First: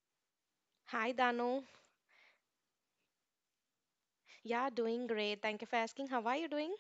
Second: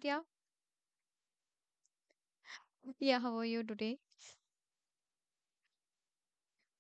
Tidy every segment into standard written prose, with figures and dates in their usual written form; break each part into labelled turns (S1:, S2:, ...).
S1: Vidya.
S2: Hi, Danu.
S1: Yeah, how are you today?
S2: Yeah, doing great. Thank you for asking. How are you doing?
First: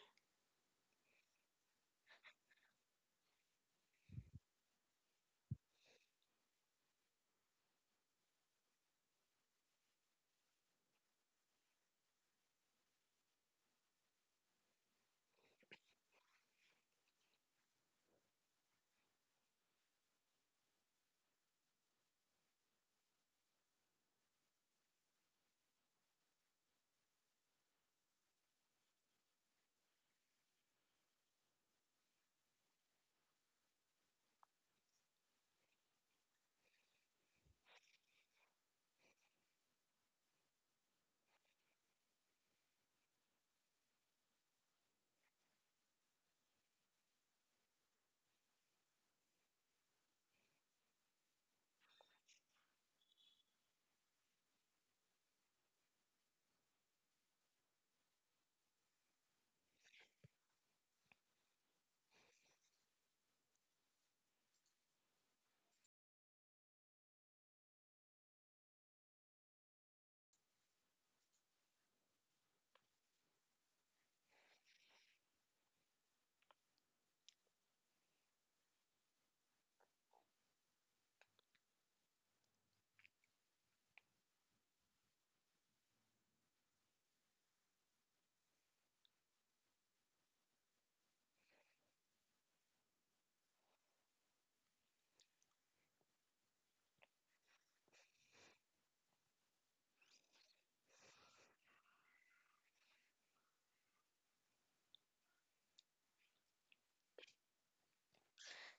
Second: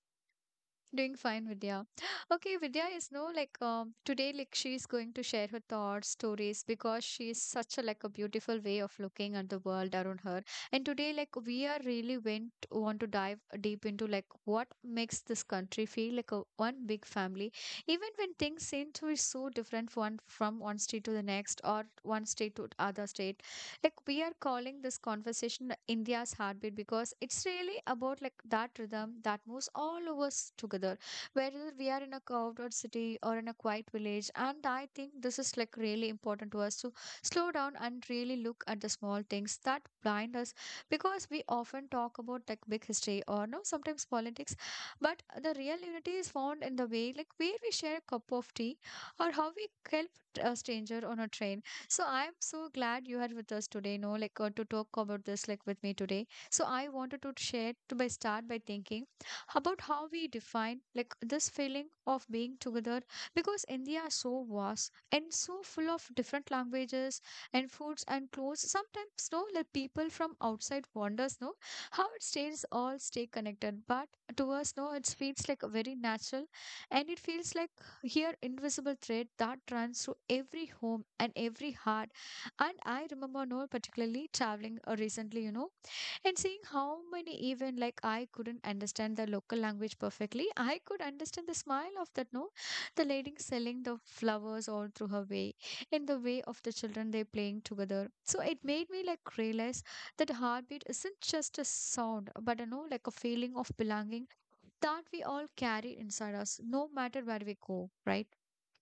S1: Doing fine, Vidya. Okay, Vidya is no like today like she's going to share her thoughts, stories because she is such a like a beautiful way of looking at the world around her. And today like we are really went want to dive deep into like what makes this country feel like a one big family, even when things seem to be so different one from one state to the next or one state to other state. Like we are calling this conversation India's heartbeat because it's really about like that rhythm that moves all of us together, whether we are in a carved out city or in a quiet village. And I think this is like really important to us to slow down and really look at the small things that blind us, because we often talk about like big history or no sometimes politics, but the real unity is found in the way like where we share a cup of tea or how we help a stranger on a train. So I'm so glad you are with us today, no, like to talk about this like with me today. So I wanted to share to by start by thinking about how we define like this feeling of being together, because India is so vast and so full of different languages and foods and clothes. Sometimes no like people from outside wonders no how it stays all stay connected. But to us no it feels like very natural, and it feels like here invisible thread that runs through every home and every heart. And I remember no particularly traveling recently, you know, and seeing how many even like I couldn't understand the local language perfectly, I could understand the smile of that, no, the lady selling the flowers all through her way, in the way of the children they playing together. So it made me like realize that heartbeat isn't just a sound but you know like a feeling of belonging that we all carry inside us no matter where we go, right?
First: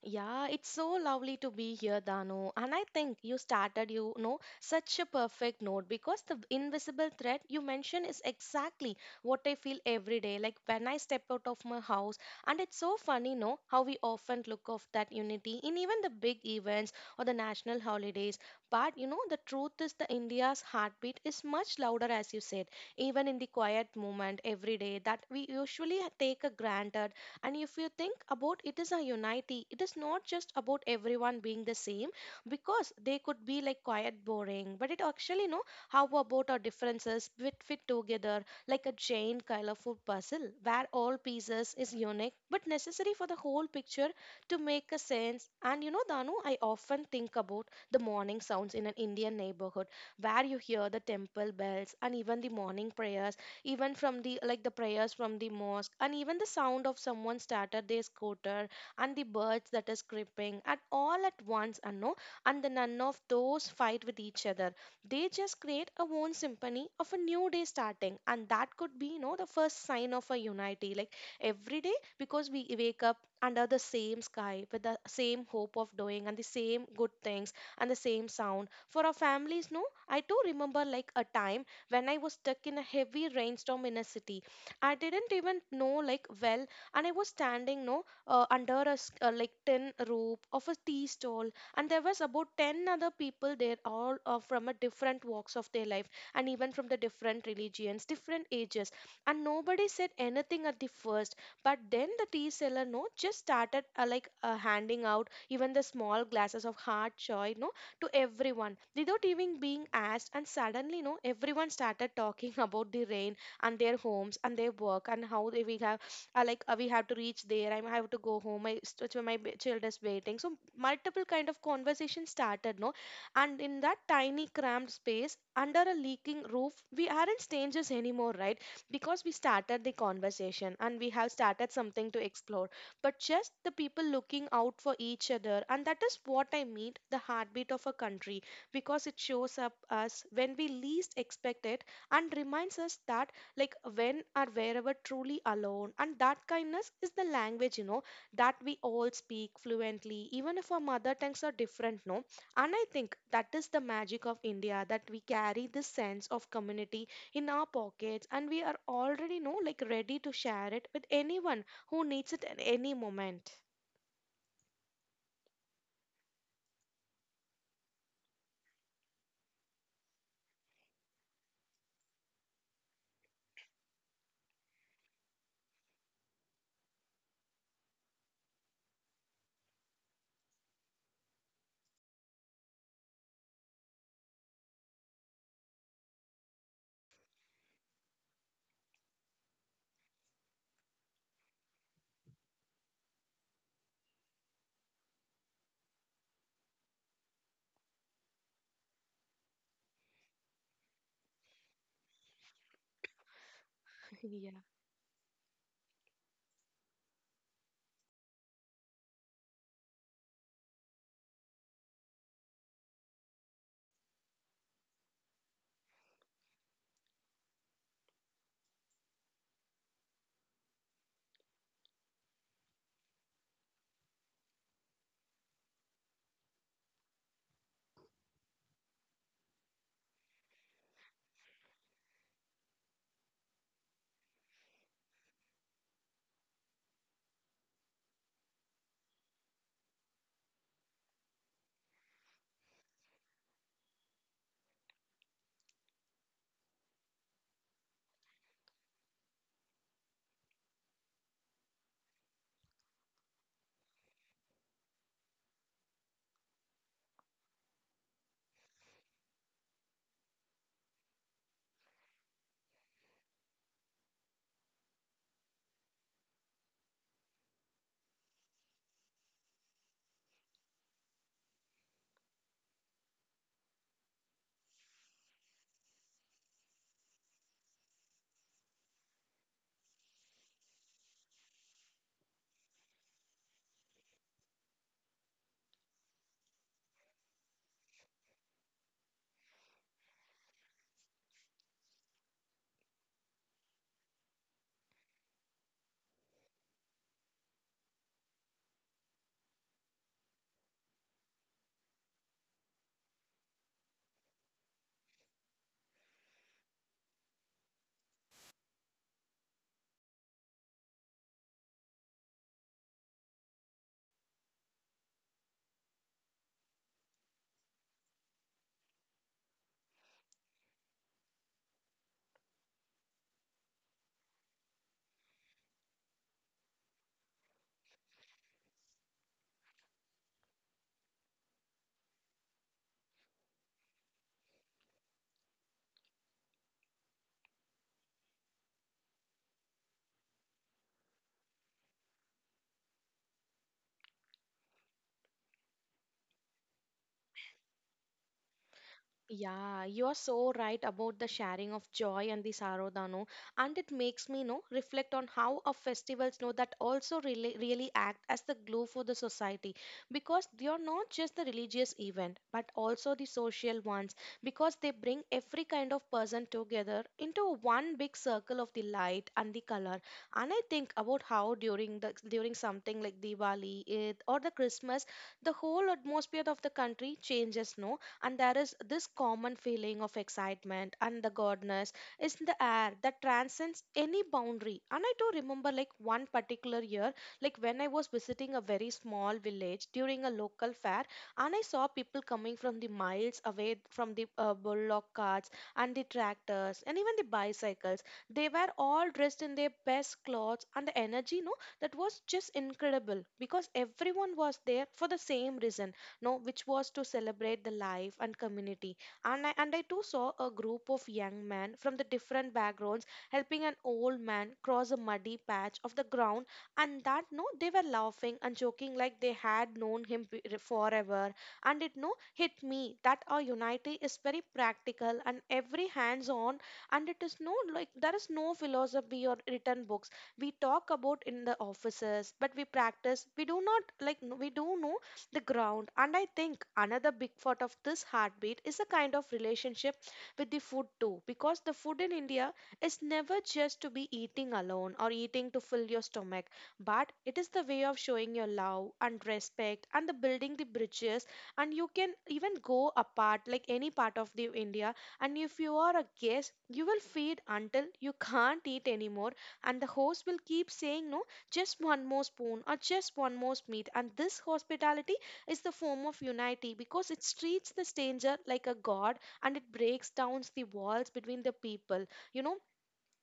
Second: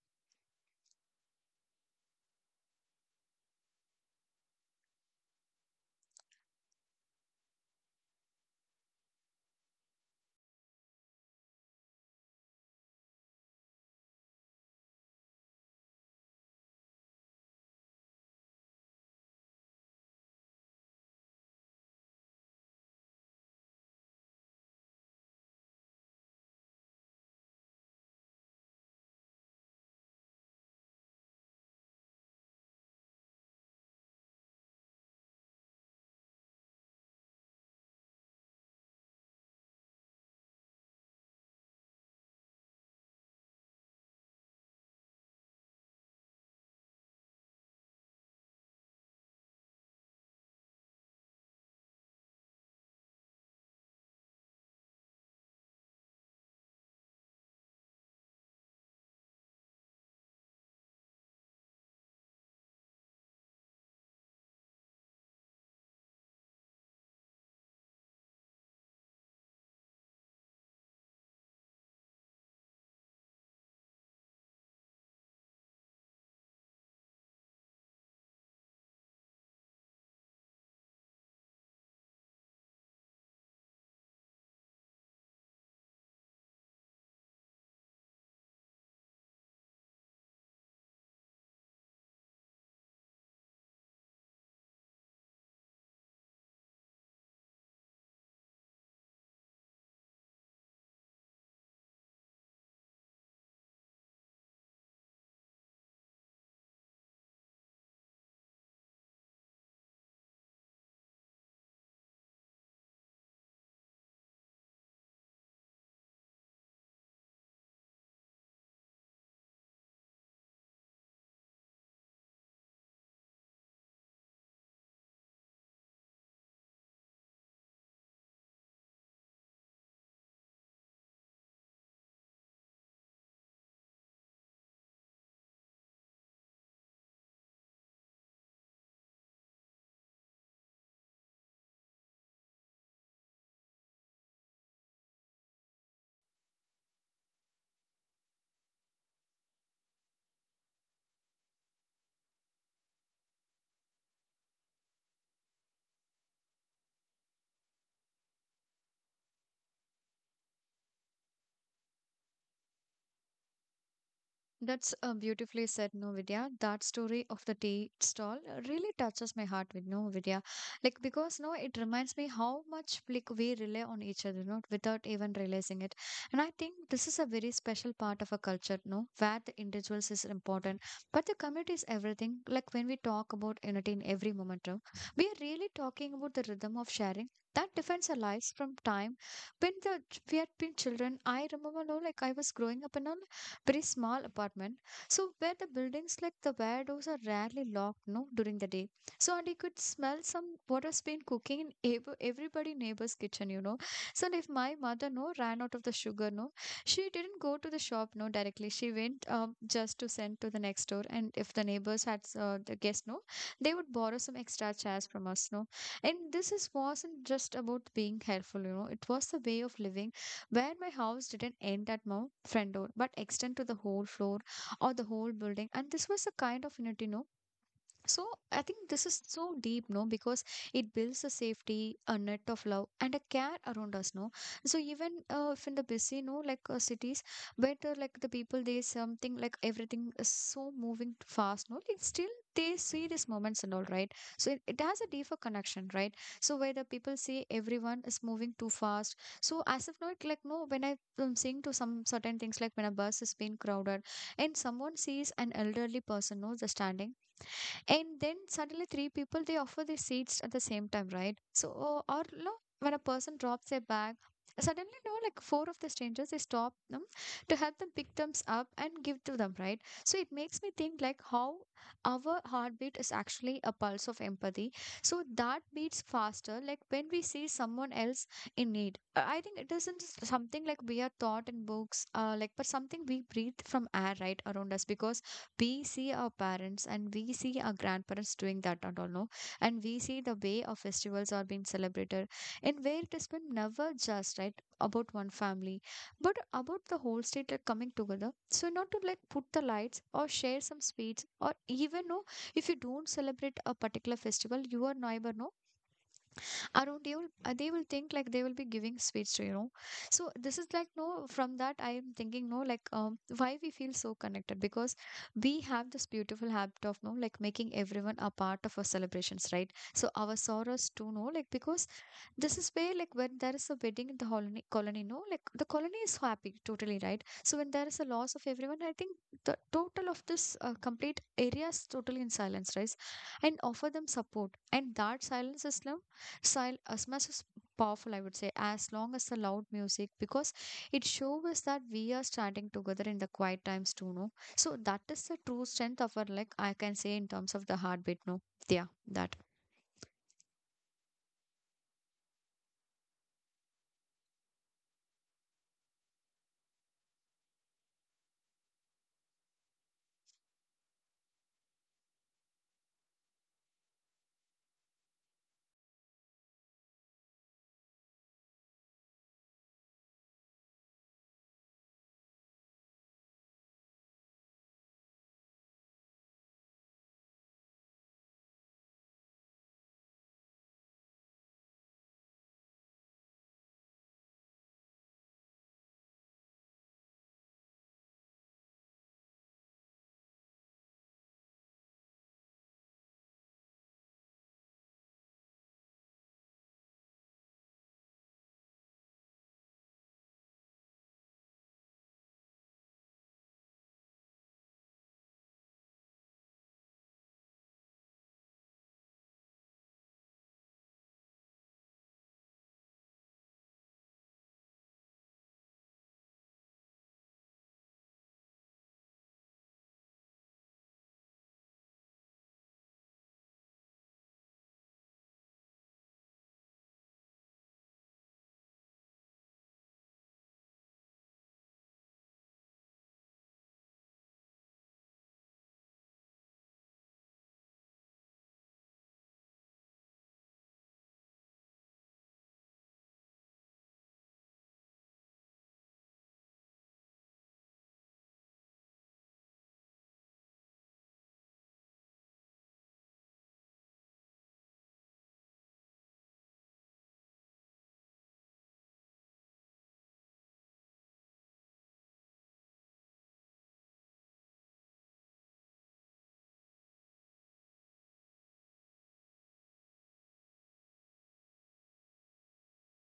S2: Yeah, it's so lovely to be here, Dano. And I think you started, you know, such a perfect note because the invisible thread you mentioned is exactly what I feel every day. Like when I step out of my house, and it's so funny, no, how we often look of that unity in even the big events or the national holidays. But you know, the truth is the India's heartbeat is much louder, as you said, even in the quiet moment every day that we usually take a granted. And if you think about it is a unity, it is not just about everyone being the same because they could be like quite boring, but it actually know how about our differences fit together like a giant colorful puzzle where all pieces is unique but necessary for the whole picture to make a sense. And you know, Danu, I often think about the morning sounds in an Indian neighborhood where you hear the temple bells and even the morning prayers even from the like the prayers from the mosque and even the sound of someone started their scooter and the birds that is creeping at all at once, and no, and the none of those fight with each other. They just create a own symphony of a new day starting, and that could be, you know, the first sign of a unity like every day because we wake up under the same sky with the same hope of doing and the same good things and the same sound for our families, no. I do remember like a time when I was stuck in a heavy rainstorm in a city. I didn't even know like well, and I was standing no under a like tin roof of a tea stall, and there was about ten other people there, all from a different walks of their life, and even from the different religions, different ages, and nobody said anything at the first. But then the tea seller no just started like handing out even the small glasses of hard choy, no, to everyone without even being asked. And suddenly, you know, everyone started talking about the rain and their homes and their work and how they, we have, like, we have to reach there. I have to go home. My child is waiting. So multiple kind of conversation started, no, and in that tiny cramped space under a leaking roof, we aren't strangers anymore, right? Because we started the conversation and we have started something to explore but just the people looking out for each other. And that is what I mean the heartbeat of a country because it shows up us when we least expect it and reminds us that like when or wherever truly alone, and that kindness is the language, you know, that we all speak fluently even if our mother tongues are different, no. And I think that is the magic of India that we carry this sense of community in our pockets, and we are already no, like ready to share it with anyone who needs it at any moment.
S1: That's a beautifully said, no Vidya. That story of the tea stall really touches my heart with no Vidya. Like because no, it reminds me how much like we rely on each other, no, without even realizing it. And I think this is a very special part of a culture, no, where the individuals is important, but the community is everything. Like when we talk about unity in every moment, no, we are really talking about the rhythm of sharing. That defines our lives from time when the we had been children. I remember, no, like I was growing up and all pretty small apartment. So where the buildings like the windows are rarely locked, no, during the day. So and you could smell some what has been cooking in everybody neighbor's kitchen, you know. So and if
S2: Yeah.
S1: my mother no ran out of the sugar, no, she didn't go to the shop no directly. She went just to send to the next door. And if the neighbors had the guest no, they would borrow some extra chairs from us, no. And this is wasn't just about being helpful, you know. It was the way of living where my house didn't end at my front door but extend to the whole floor or the whole building, and this was a kind of, you know, so I think this is so deep, no, because it builds a safety, a net of love, and a care around us, no. So even if in the busy, no, like cities, where like the people, they something like everything is so moving fast, no. Like still they see these moments and all, right? So it has a deeper connection, right? So where the people say everyone is moving too fast, so as if not like no, when I am seeing to some certain things like when a bus is being crowded, and someone sees an elderly person, no, just standing, and then suddenly three people they offer their seats at the same time, right? So or no, when a person drops their bag, suddenly no, like four of the strangers they stop them to help them pick them up and give to them, right? So it makes me think like how our heartbeat is actually a pulse of empathy. So that beats faster, like when we see someone else in need. I think it isn't something like we are taught in books, like but something we breathe from air right around us, because we see our parents and we see our grandparents doing that and all no, and we see the way our festivals are being celebrated in where it has been never just right about one family but about the whole state like coming together, so not to like put the lights or share some sweets or even no if you don't celebrate a particular festival your neighbor no around you, they will think like they will be giving sweets, to you know. So this is like no. From that, I am thinking no, like why we feel so connected, because we have this beautiful habit of no, like making everyone a part of our celebrations, right? So our sorrows too, no, like because this is where like when there is a wedding in the colony no like the colony is happy totally, right? So when there is a loss of everyone, I think the total of this complete area is totally in silence, right, and offer them support. And that silence is now style as much as powerful, I would say, as long as the loud music, because it shows us that we are standing together in the quiet times too, no? So that is the true strength of our, like, I can say in terms of the heartbeat, no? Yeah, that.
S2: Yeah, you are so right about the sharing of joy and the sorrow, Dano. And it makes me know reflect on how our festivals know that also really act as the glue for the society because they are not just the religious event but also the social ones because they bring every kind of person together into one big circle of the light and the color. And I think about how during the during something like Diwali, Eid, or the Christmas, the whole atmosphere of the country changes, no? And there is this common feeling of excitement and the godness is in the air that transcends any boundary. And I do remember like one particular year like when I was visiting a very small village during a local fair, and I saw people coming from the miles away from the bullock carts and the tractors and even the bicycles. They were all dressed in their best clothes, and the energy no, that was just incredible because everyone was there for the same reason, no, which was to celebrate the life and community. And I too saw a group of young men from the different backgrounds helping an old man cross a muddy patch of the ground. And that no, they were laughing and joking like they had known him forever. And it no hit me that our unity is very practical and every hands on. And it is no like there is no philosophy or written books we talk about in the offices, but we practice we do not like we do know the ground. And I think another big part of this heartbeat is a kind of relationship with the food too, because the food in India is never just to be eating alone or eating to fill your stomach, but it is the way of showing your love and respect and the building the bridges. And you can even go apart like any part of the India. And if you are a guest, you will feed until you can't eat anymore, and the host will keep saying no just one more spoon or just one more meat. And this hospitality is the form of unity because it treats the stranger like a god, and it breaks down the walls between the people. You know,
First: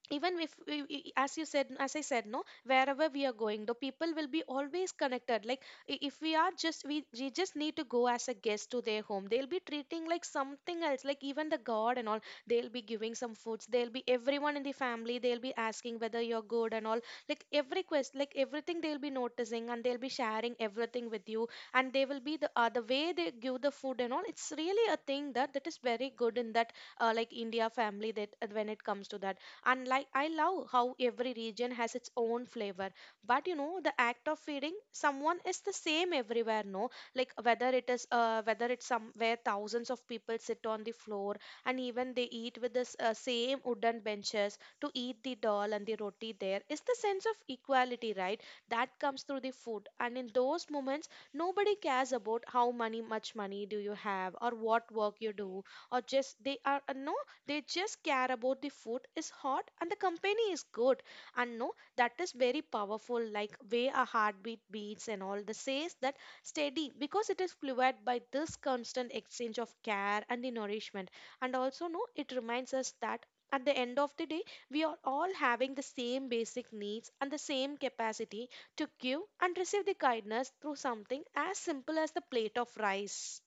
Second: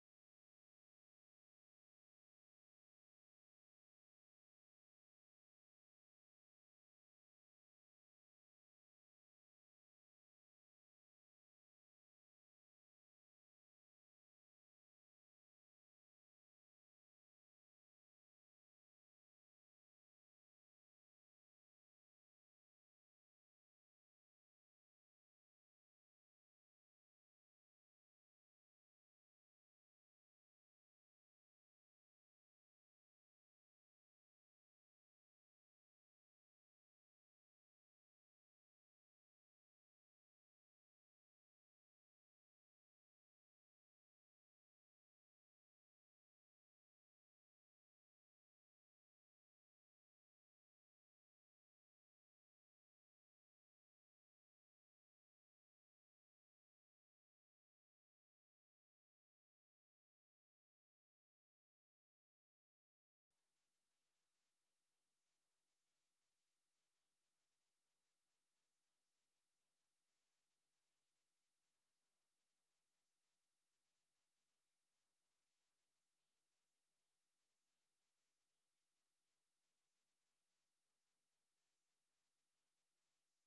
S2: even if as you said as I said no wherever we are going the people will be always connected like if we are just we just need to go as a guest to their home, they'll be treating like something else like even the god and all. They'll be giving some foods, they'll be everyone in the family they'll be asking whether you're good and all, like every quest like everything they'll be noticing, and they'll be sharing everything with you. And they will be the way they give the food and all, it's really a thing that is very good in that like India family that when it comes to that. And like I love how every region has its own flavor, but you know the act of feeding someone is the same everywhere, no, like whether it is whether it's somewhere thousands of people sit on the floor and even they eat with the same wooden benches to eat the dal and the roti. There is the sense of equality, right, that comes through the food. And in those moments nobody cares about how money much money do you have or what work you do, or just they are no, they just care about the food is hot and the company is good. And no, that is very powerful, like way a heartbeat beats and all. The says that steady because it is fueled by this constant exchange of care and the nourishment. And also, no, it reminds us that at the end of the day, we are all having the same basic needs and the same capacity to give and receive the kindness through something as simple as the plate of rice.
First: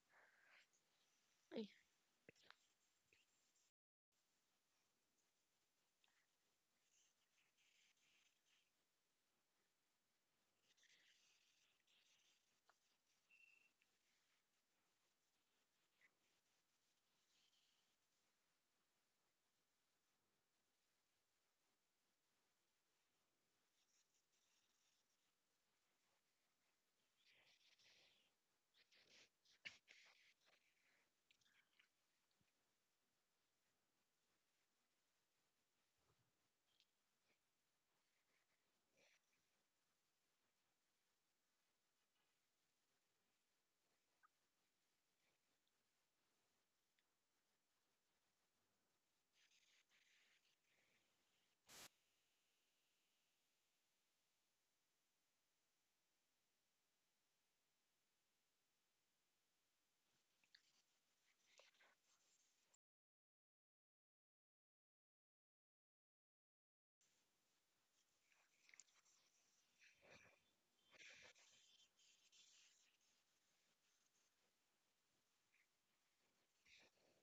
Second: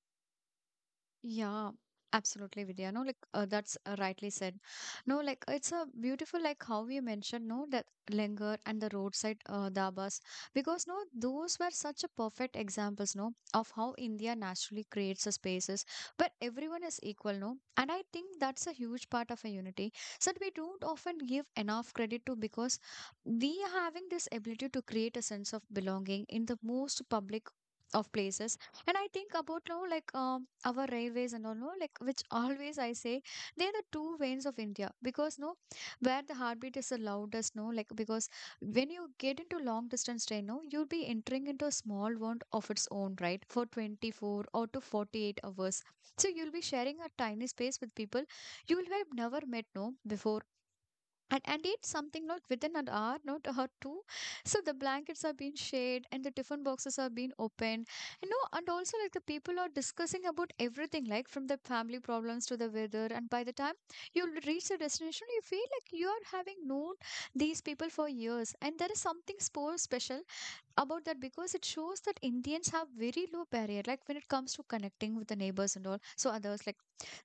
S1: Yeah, absolutely, Vidya. No, like that's rightly said. No, like it's a beautiful, like how you mentioned, no, that Lenger and the roadside dabas, because no, those were such a perfect examples, no, of how India naturally creates the spaces where everyone is equal, no, and I think that's a huge part of a unity that we don't often give enough credit to, because we are having this ability to create a sense of belonging in the most public of places. And I think about now like our railways and all no like which always I say they're the two veins of India, because no where the heartbeat is the loudest, no, like, because when you get into long distance train no you'll be entering into a small world of its own right for 24 or to 48 hours. So you'll be sharing a tiny space with people you will have never met no before. And it's something not within an hour, not a hour two. So the blankets are being shared and the different boxes are being opened. You know, and also like the people are discussing about everything, like from the family problems to the weather. And by the time you reach the destination, you feel like you are having known these people for years. And there is something so special about that, because it shows that Indians have very low barrier, like when it comes to connecting with the neighbors and all, so others like,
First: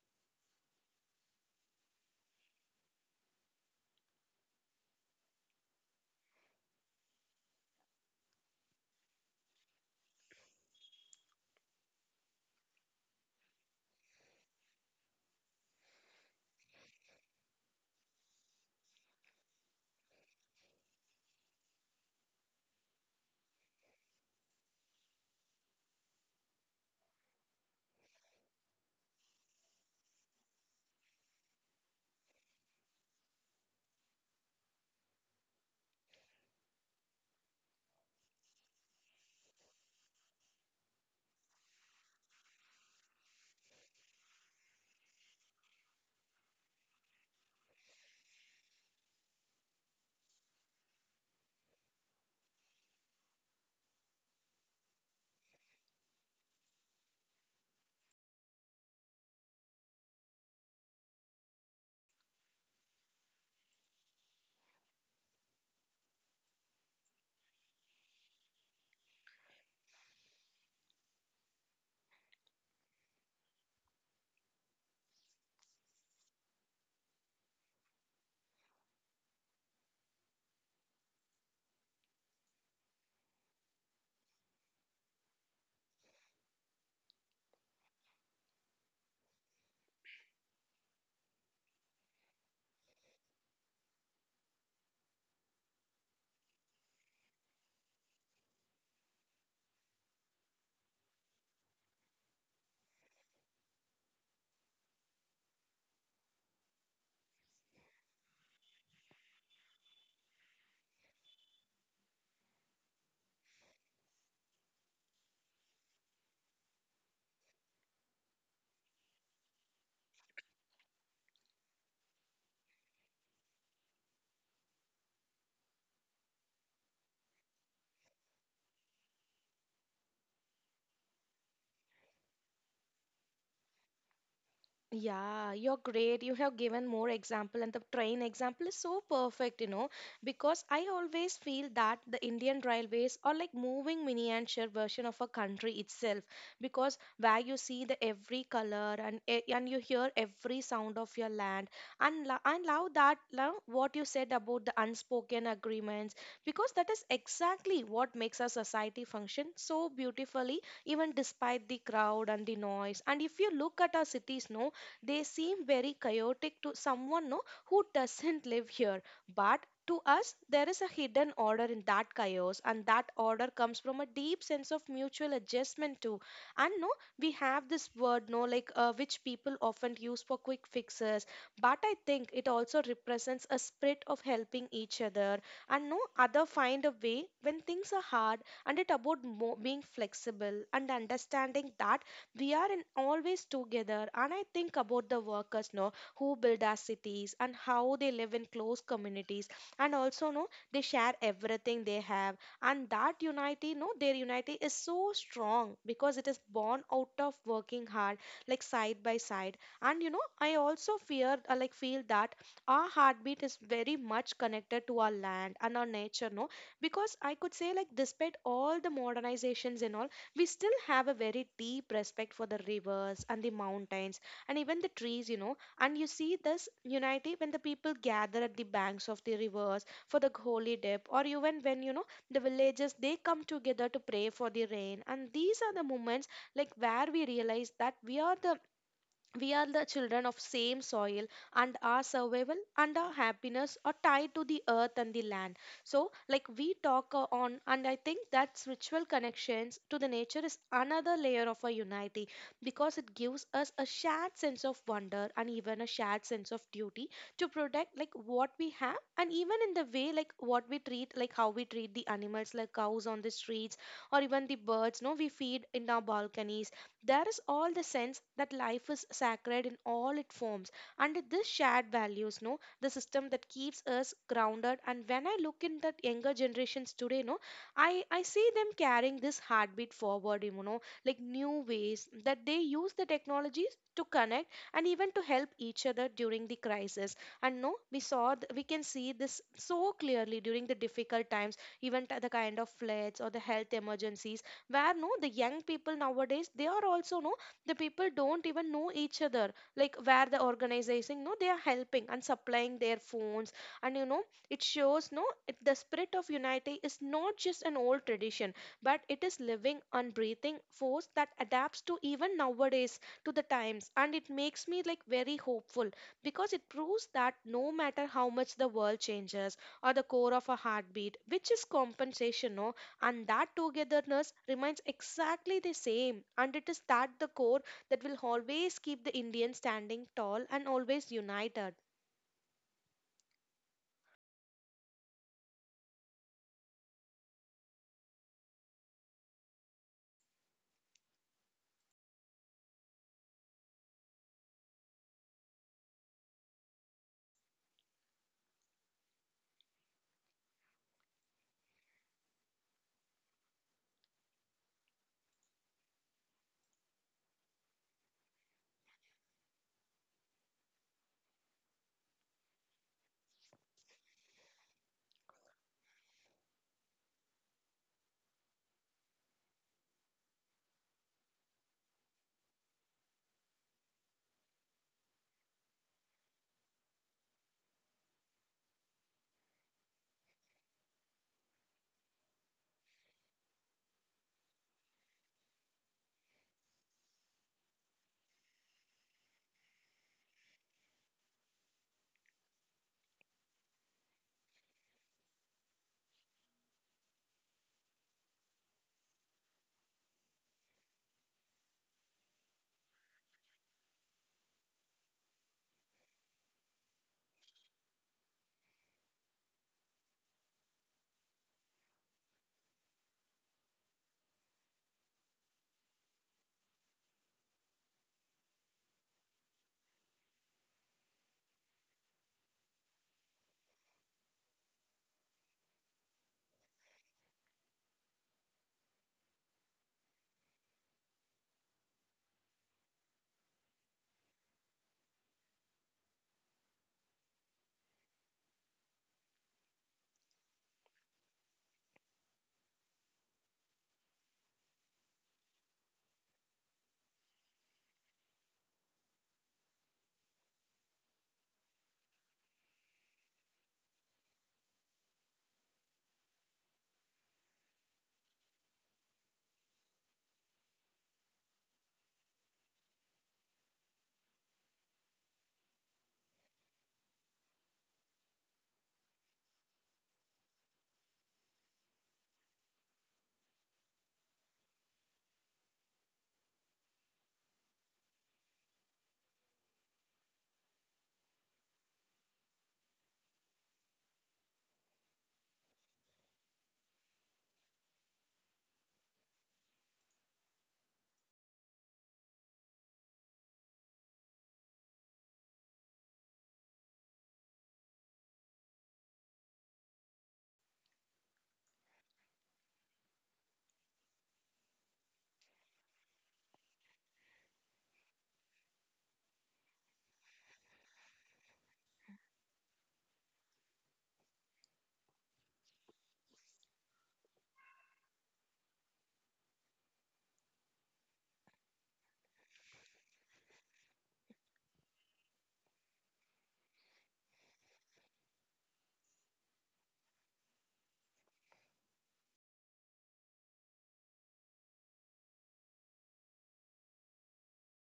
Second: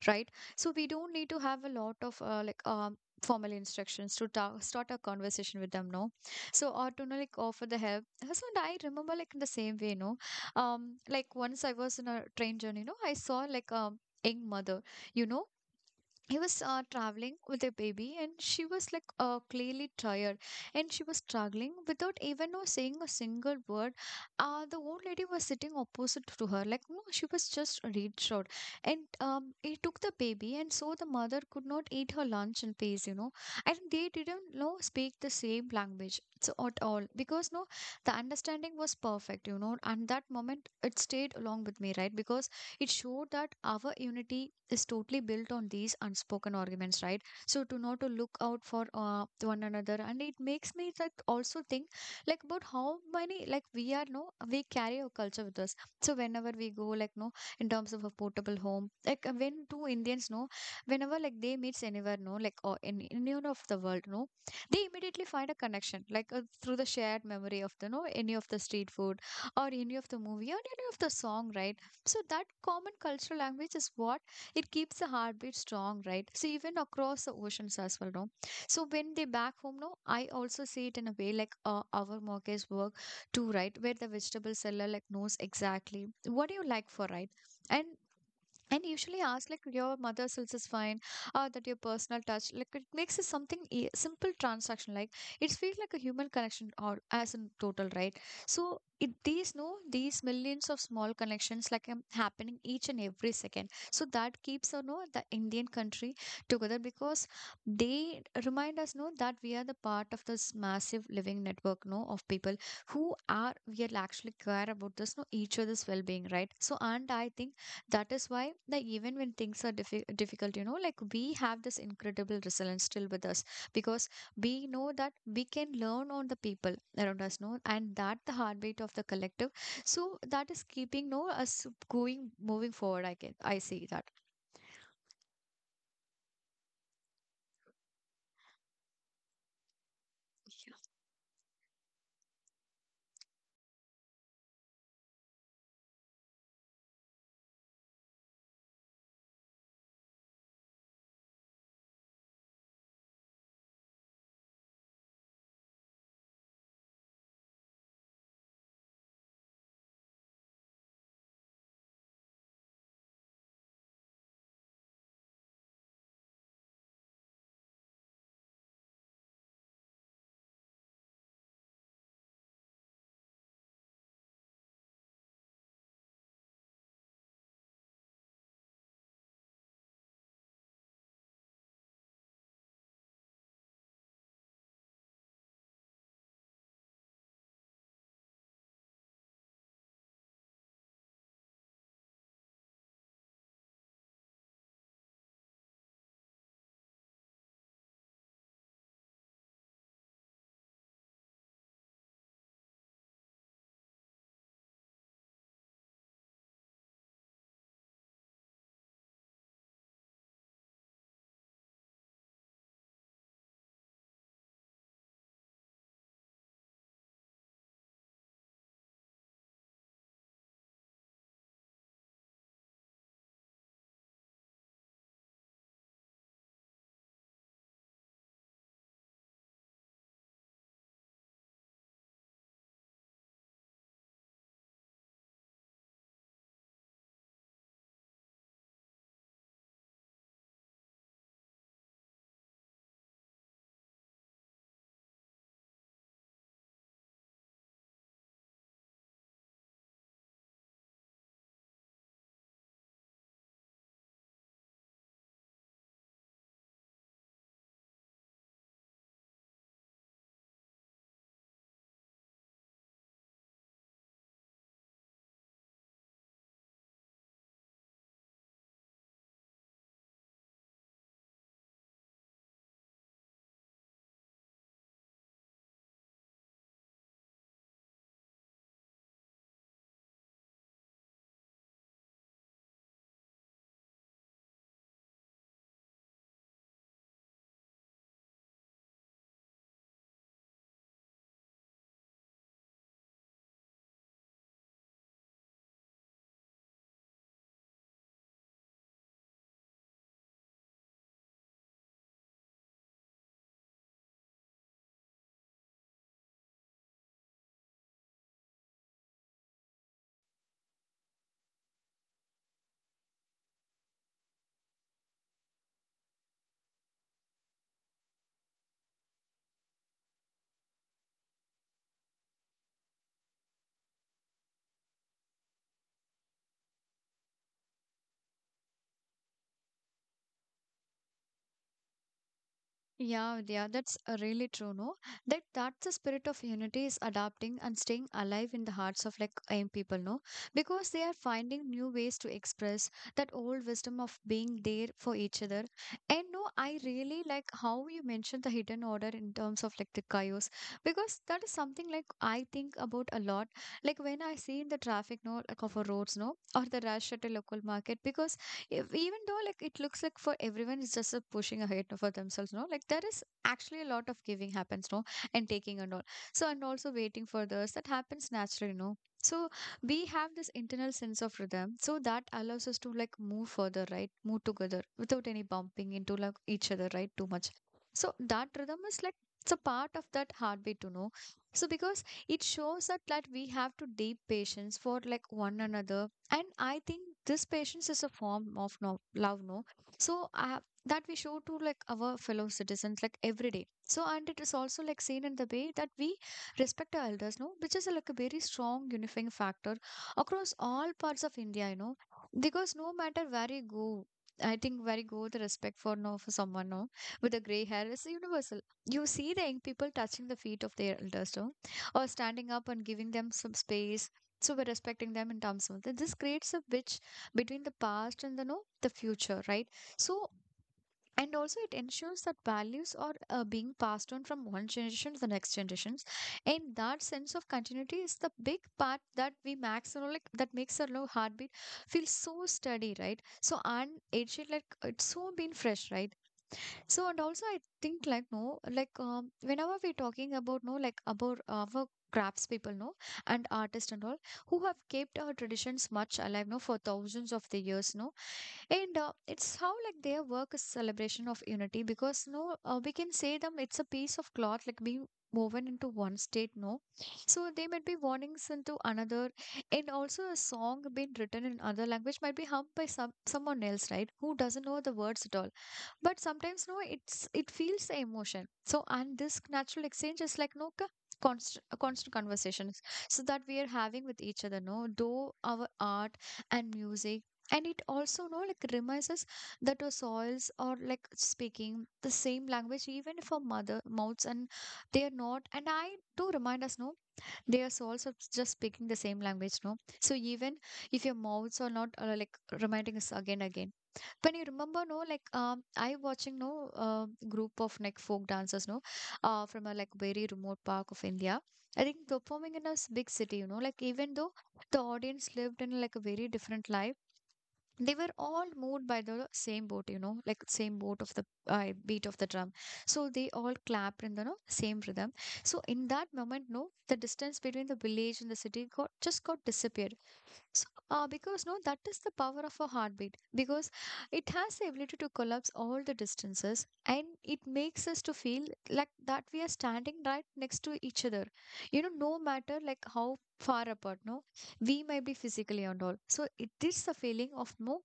S1: right? So we don't need to have a lot of like formal instructions to start a conversation with them, no? So or to know, like offer the help. So and I remember like in the same way, no, like once I was in a train journey, no, I saw like young mother, you know, he was traveling with a baby and she was like clearly tired, and she was struggling without even saying a single word. Uh, the old lady was sitting opposite to her like no she was just reached out and he took the baby and so the mother could not eat her lunch in peace, you know. And they didn't know speak the same language so at all, because no the understanding was perfect, you know. And that moment it stayed along with me, right, because it showed that our unity is totally built on these unspoken arguments, right? So to not to look out for one another, and it makes me like also think like about how many like we are no we carry our culture with us. So whenever we go like no, in terms of a portable home, like when two Indians know, whenever like they meets anywhere no, like or in any of the world no, they immediately find a connection like through the shared memory of the no any of the street food or any of the movie or any of the song, right? So that common cultural language is what it keeps the heartbeat strong, right? So even across the oceans as well, no. So when they back home, no, I also see it in a way like our mortgage work too, right? Where the vegetable seller like knows exactly what do you like for, right? And and usually ask like your mother says is fine or that your personal touch like it makes it something simple transaction, like it feels like a human connection or as in total, right? So it these no these millions of small connections like happening each and every second, so that keeps, you know, the indian country together, because they remind us no that we are the part of this massive living network no of people who are we are actually care about this no each other's well-being, right? So and I think that is why that even when things are difficult, you know, like we have this incredible resilience still with us, because we know that we can learn on the people around us no, and that the heartbeat of the collective, so that is keeping no us going moving forward, I can I see that.
S2: Yeah, you're great. You have given more example, and the train example is so perfect, you know, because I always feel that the Indian railways are like moving miniature version of a country itself, because where you see the every color and and you hear every sound of your land, and love what you said about the unspoken agreements, because that is exactly what makes a society function so beautifully, even despite the crowd and the noise. And if you look at our cities, no, they seem very chaotic to someone no, who doesn't live here. But to us, there is a hidden order in that chaos, and that order comes from a deep sense of mutual adjustment too. And no, we have this word no, like which people often use for quick fixes, but I think it also represents a spirit of helping each other, and no other find a way when things are hard, and it about being flexible and understanding that we are in always together. And I think about the workers know who build our cities and how they live in close communities, and also know they share everything they have. And that unity no, their unity is so strong because it is born out of working hard, like side by side. And you know I also fear like feel that our heartbeat is very much connected to our land and our nature no, because I could say like despite all the modernizations and all, we still have a very deep respect for the rivers and the mountains and even the trees. And you see this unity when the people gather at the banks of the rivers for the holy dip, or even when, the villages they come together to pray for the rain. And these are the moments like where we realize that we are the children of same soil, and our survival and our happiness are tied to the earth and the land. So like we talk on, and I think that spiritual connections to the nature is another layer of our unity because it gives us a shared sense of wonder and even a shared sense of duty to protect like what we have, and even in the way like what we treat, like how we treat the animals like cows on the streets or even the birds no, we feed in our balconies. There is all the sense that life is sacred in all its forms, and this shared values, no, the system that keeps us grounded. And when I look in that younger generations today, no, I see them carrying this heartbeat forward, you know, like new ways that they use the technologies to connect and even to help each other during the crisis. And no, we we can see this so clearly during the difficult times, even the kind of floods or the health emergencies where no, the young people nowadays they are also no, the people don't even know each other, like where the organizing no, they are helping and supplying their phones. And it shows no, it, the spirit of unity is not just an old tradition, but it is living and breathing force that adapts to even nowadays, to the times. And it makes me like very hopeful because it proves that no matter how much the world changes, or the core of a heartbeat which is compensation no, and that togetherness remains exactly the same, and it is that the core that will always keep the Indians standing tall and always united.
S1: Yeah, yeah, that's really true, no? That's the spirit of unity is adapting and staying alive in the hearts of like AIM people, no? Because they are finding new ways to express that old wisdom of being there for each other. And no, I really like how you mentioned the hidden order in terms of like the chaos, because that is something like I think about a lot. Like when I see in the traffic, no, like of a roads, no, or the rush at a local market, because if, even though like it looks like for everyone it's just a pushing ahead for themselves, no, like there is actually a lot of giving happens, no, and taking and all. So and also waiting for this that happens naturally, no. So we have this internal sense of rhythm, so that allows us to like move further, right? Move together without any bumping into like each other, right? Too much. So that rhythm is like it's a part of that heartbeat, to know. So because it shows that we have to deep patience for like one another, and I think this patience is a form of, no, love, no. So that we show to like our fellow citizens like every day, so and it is also like seen in the way that we respect our elders no, which is like a very strong unifying factor across all parts of india, you know. Because no matter where you go, I think where you go, the respect for no for someone no with a grey hair is universal. You see the young people touching the feet of their elders, no? Or standing up and giving them some space, so we're respecting them in terms of that. This creates a bridge between the past and the no the future, right? So and also it ensures that values are being passed on from one generation to the next generations, and that sense of continuity is the big part that we max, you know, like that makes our low heartbeat feel so steady, right? So and it should like it's so been fresh, right? So and also I think like no like whenever we're talking about no like about our crafts people no and artists and all, who have kept our traditions much alive no for thousands of the years, no. And it's how like their work is celebration of unity, because no, we can say them it's a piece of cloth like being woven into one state, no. So they might be warnings into another, and also a song being written in other language might be hummed by someone else, right? Who doesn't know the words at all. But sometimes no, it's it feels the emotion. So and this natural exchange is like no. Constant, constant conversations so that we are having with each other no though our art and music, and it also know like reminds us that our soils are like speaking the same language even if our mother mouths and they are not, and I do remind us no, their souls are just speaking the same language no, so even if your mouths are not like reminding us again again. When you remember no like I watching no, group of like folk dancers no, from a like very remote park of india, I think performing in a big city, you know, like even though the audience lived in like a very different life, they were all moved by the same boat, you know, like same boat of the beat of the drum, so they all clapped in the no, same rhythm. So in that moment no the distance between the village and the city got just got disappeared. So, because no, that is the power of a heartbeat, because it has the ability to collapse all the distances and it makes us to feel like that we are standing right next to each other. You know, no matter like how far apart, no, we might be physically and all. So it is a feeling of no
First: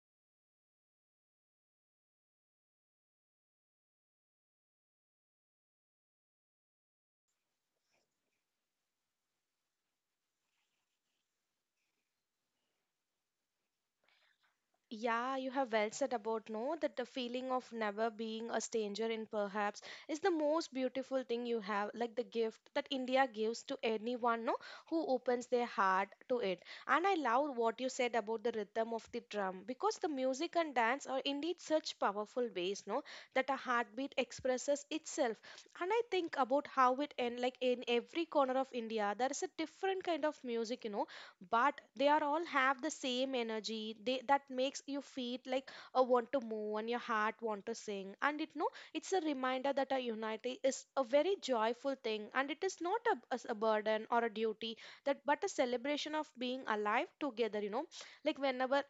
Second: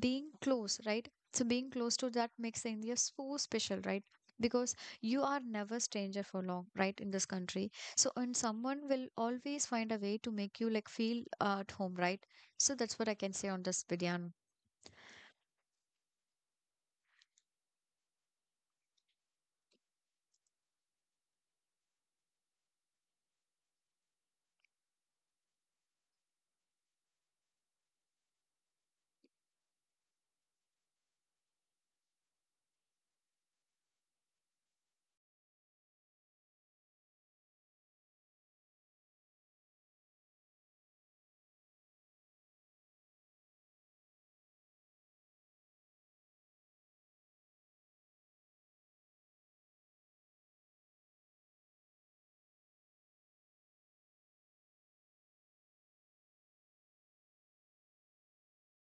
S1: being close, right? So being close to that makes India so special, right? Because you are never stranger for long, right? In this country, so, and someone will always find a way to make you like feel at home, right? So that's what I can say on this, Vidyan.
S2: Yeah, you have well said about no, that the feeling of never being a stranger in perhaps is the most beautiful thing you have, like the gift that India gives to anyone no, who opens their heart to it. And I love what you said about the rhythm of the drum because the music and dance are indeed such powerful ways no, that a heartbeat expresses itself. And I think about how it end, like in every corner of India there is a different kind of music, you know, but they are all have the same energy, they that makes you feel like a want to move and your heart want to sing. And it no, it's a reminder that our unity is a very joyful thing, and it is not a, as a burden or a duty that, but a celebration of being alive together, you know, like whenever,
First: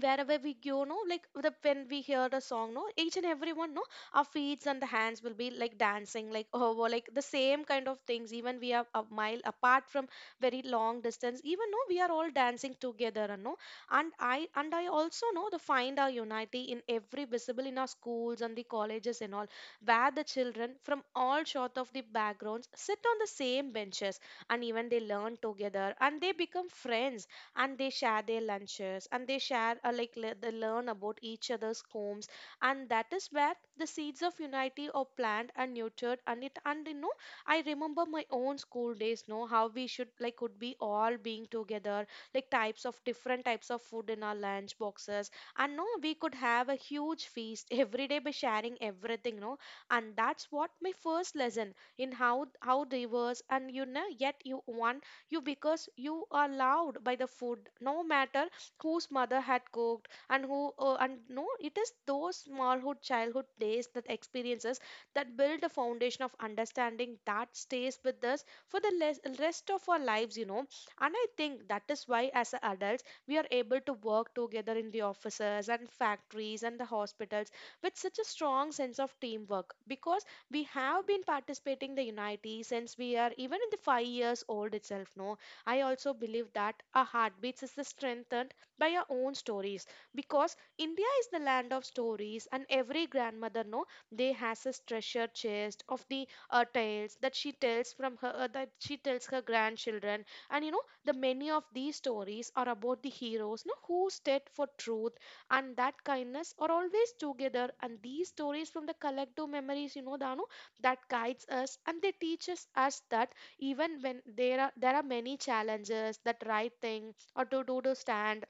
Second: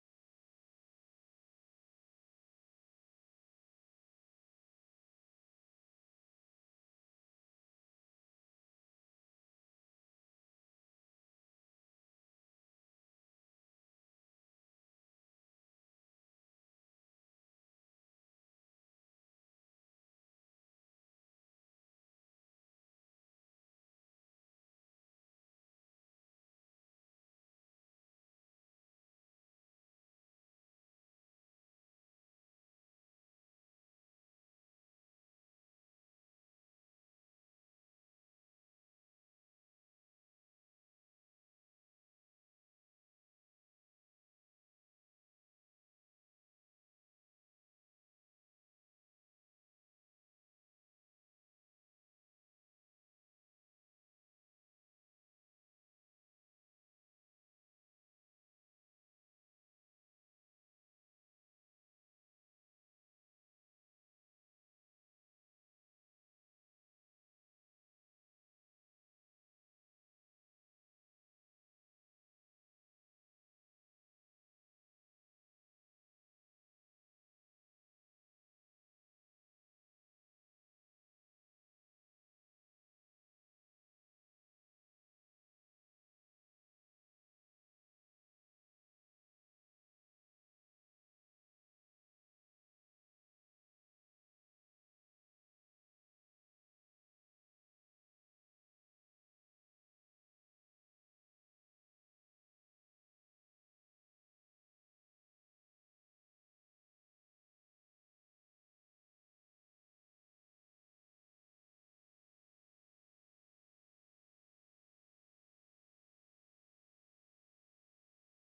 S2: wherever we go no, like the, when we hear the song no, each and everyone no, our feet and the hands will be like dancing like oh well, like the same kind of things, even we are a mile apart from very long distance, even no, we are all dancing together. And no, and I also know the find our unity in every visible in our schools and the colleges and all, where the children from all sort of the backgrounds sit on the same benches, and even they learn together and they become friends, and they share their lunches, and they share like they learn about each other's homes. And that is where the seeds of unity are planted and nurtured. And it, and you know, I remember my own school days, know how we should like could be all being together, like types of different types of food in our lunch boxes. And no, we could have a huge feast every day by sharing everything no, and that's what my first lesson in how diverse, and you know yet you one, you because you are loved by the food, no matter whose mother had cooked and who and no, it is those smallhood childhood days that experiences that build a foundation of understanding that stays with us for the rest of our lives, you know. And I think that is why as a adults we are able to work together in the offices and factories and the hospitals with such a strong sense of teamwork, because we have been participating the unity since we are even in the 5 years old itself no. I also believe that our heartbeats is the strengthened by our own stories, because India is the land of stories, and every grandmother no, they has this treasure chest of the tales that she tells from her that she tells her grandchildren. And you know the many of these stories are about the heroes no, who stood for truth, and that kindness are always together. And these stories from the collective memories, you know Danu, that guides us and they teaches us that even when there are many challenges, that right thing or to do to stand,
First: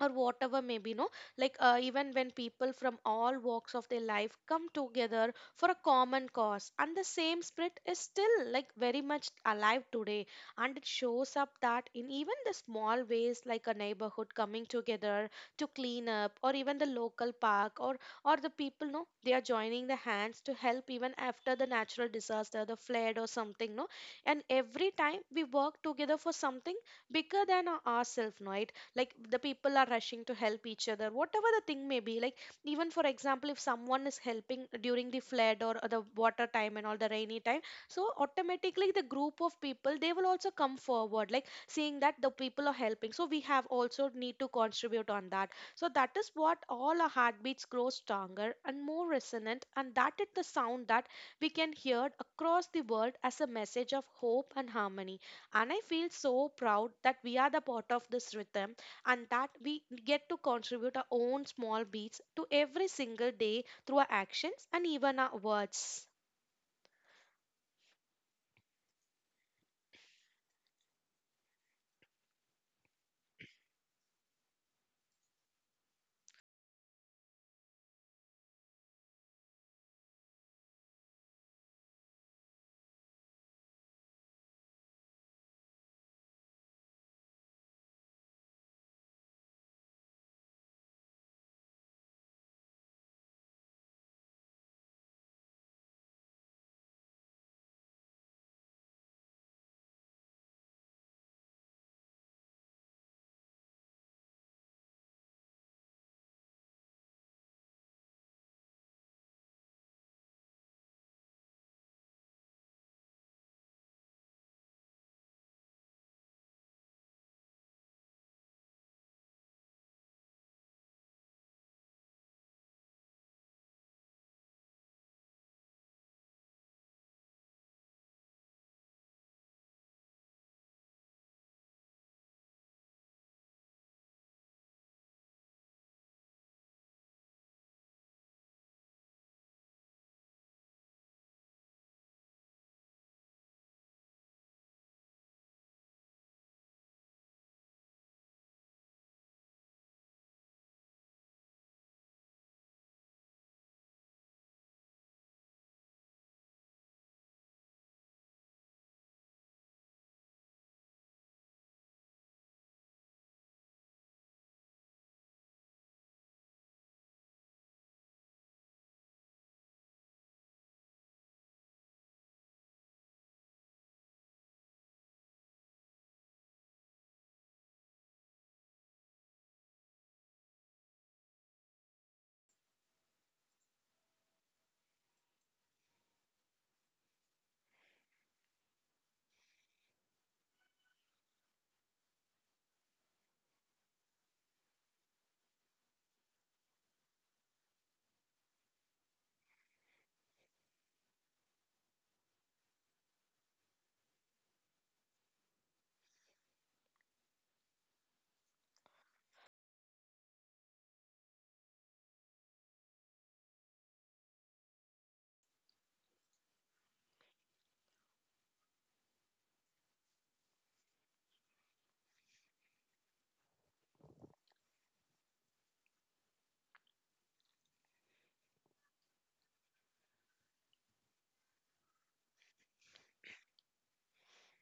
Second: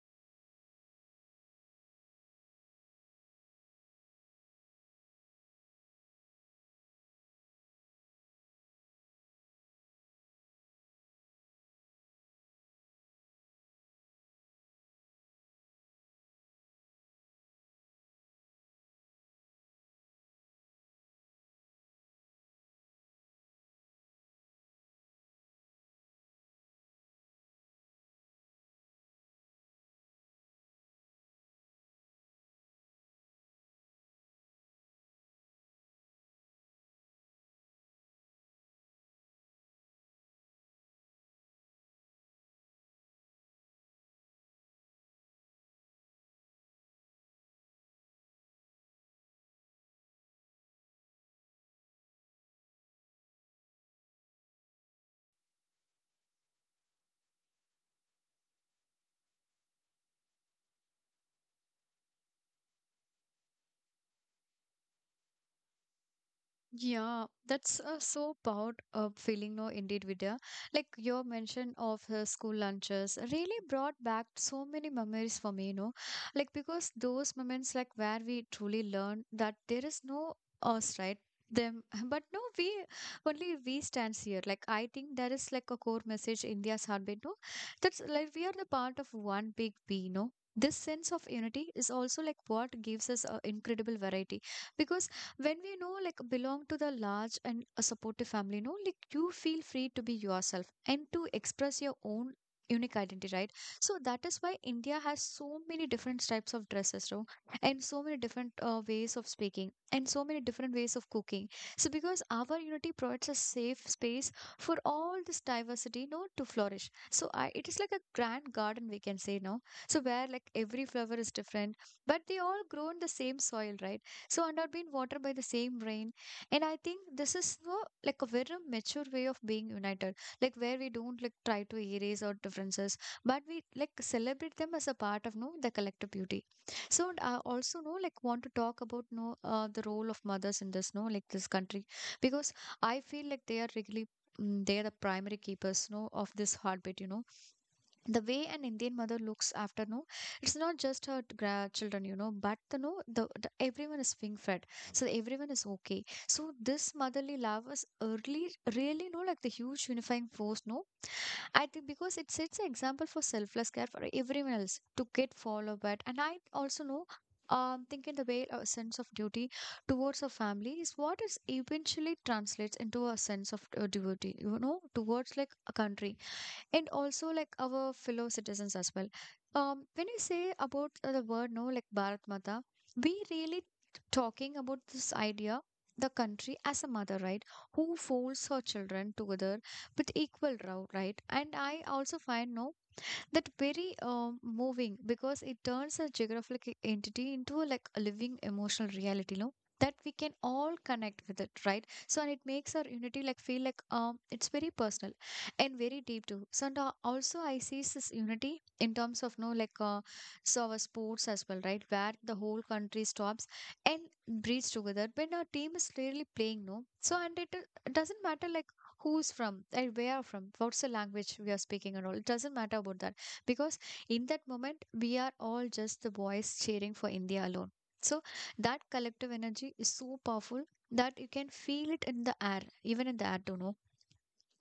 S2: or whatever maybe no, like even when people from all walks of their life come together for a common cause, and the same spirit is still like very much alive today. And it shows up that in even the small ways, like a neighborhood coming together to clean up or even the local park, or the people no, they are joining the hands to help even after the natural disaster, the flood or something no. And every time we work together for something bigger than our ourselves, right, like the people are rushing to help each other whatever the thing may be, like even for example if someone is helping during the flood or the water time and all the rainy time, so automatically the group of people they will also come forward, like seeing that the people are helping, so we have also need to contribute on that. So that is what all our heartbeats grow stronger and more resonant, and that is the sound that we can hear across the world as a message of hope and harmony. And I feel so proud that we are the part of this rhythm, and that we get to contribute our own small beats to every single day through our actions and even our words.
S1: Yeah, that's so proud of feeling, no, indeed, Vidya. Like your mention of school lunches really brought back so many memories for me, you know. Like because those moments, like where we truly learn that there is no us, right? Them, but no, we only we stands here. Like I think there is like a core message India's heartbeat, no. That's like we are the part of one big we, no. This sense of unity is also like what gives us incredible variety, because when we know like belong to the large and a supportive family no, like you feel free to be yourself and to express your own unique identity, right? So that is why india has so many different types of dresses, no? And so many different ways of speaking and so many different ways of cooking. So because our unity provides a safe space for all this diversity no to flourish, so I, it is like a grand garden we can say, no. So where like every flower is different, but they all grow in the same soil, right? So and not being watered by the same rain. And I think this is no like a very mature way of being united, like where we don't like try to erase our differences, but we like celebrate them as a part of no the collective beauty. So and I also know like want to talk about no the role of mothers in this no like this country, because I feel like they are really they are the primary keepers no of this heartbeat, you know. The way an indian mother looks after no, it's not just her children, you know, but the no the, the everyone is being fed, so everyone is okay. So this motherly love is early really no like the huge unifying force, no. I think because it sets an example for selfless care for everyone else to get followed by it. And I also know thinking the way a sense of duty towards a family is what is eventually translates into a sense of duty, you know, towards like a country, and also like our fellow citizens as well. When you say about the word no, like Bharat Mata, we really talking about this idea, the country as a mother, right? Who folds her children together with equal row, right? And I also find no that very moving because it turns a geographic entity into like a living emotional reality no that we can all connect with it right. So and it makes our unity like feel like it's very personal and very deep too. So and also I see this unity in terms of no like so our sports as well, right, where the whole country stops and breathes together when our team is clearly playing no. So and it doesn't matter like who's from and where are from, what's the language we are speaking and all, it doesn't matter about that because in that moment we are all just the boys cheering for India alone. So that collective energy is so powerful that you can feel it in the air, even in the air, don't know.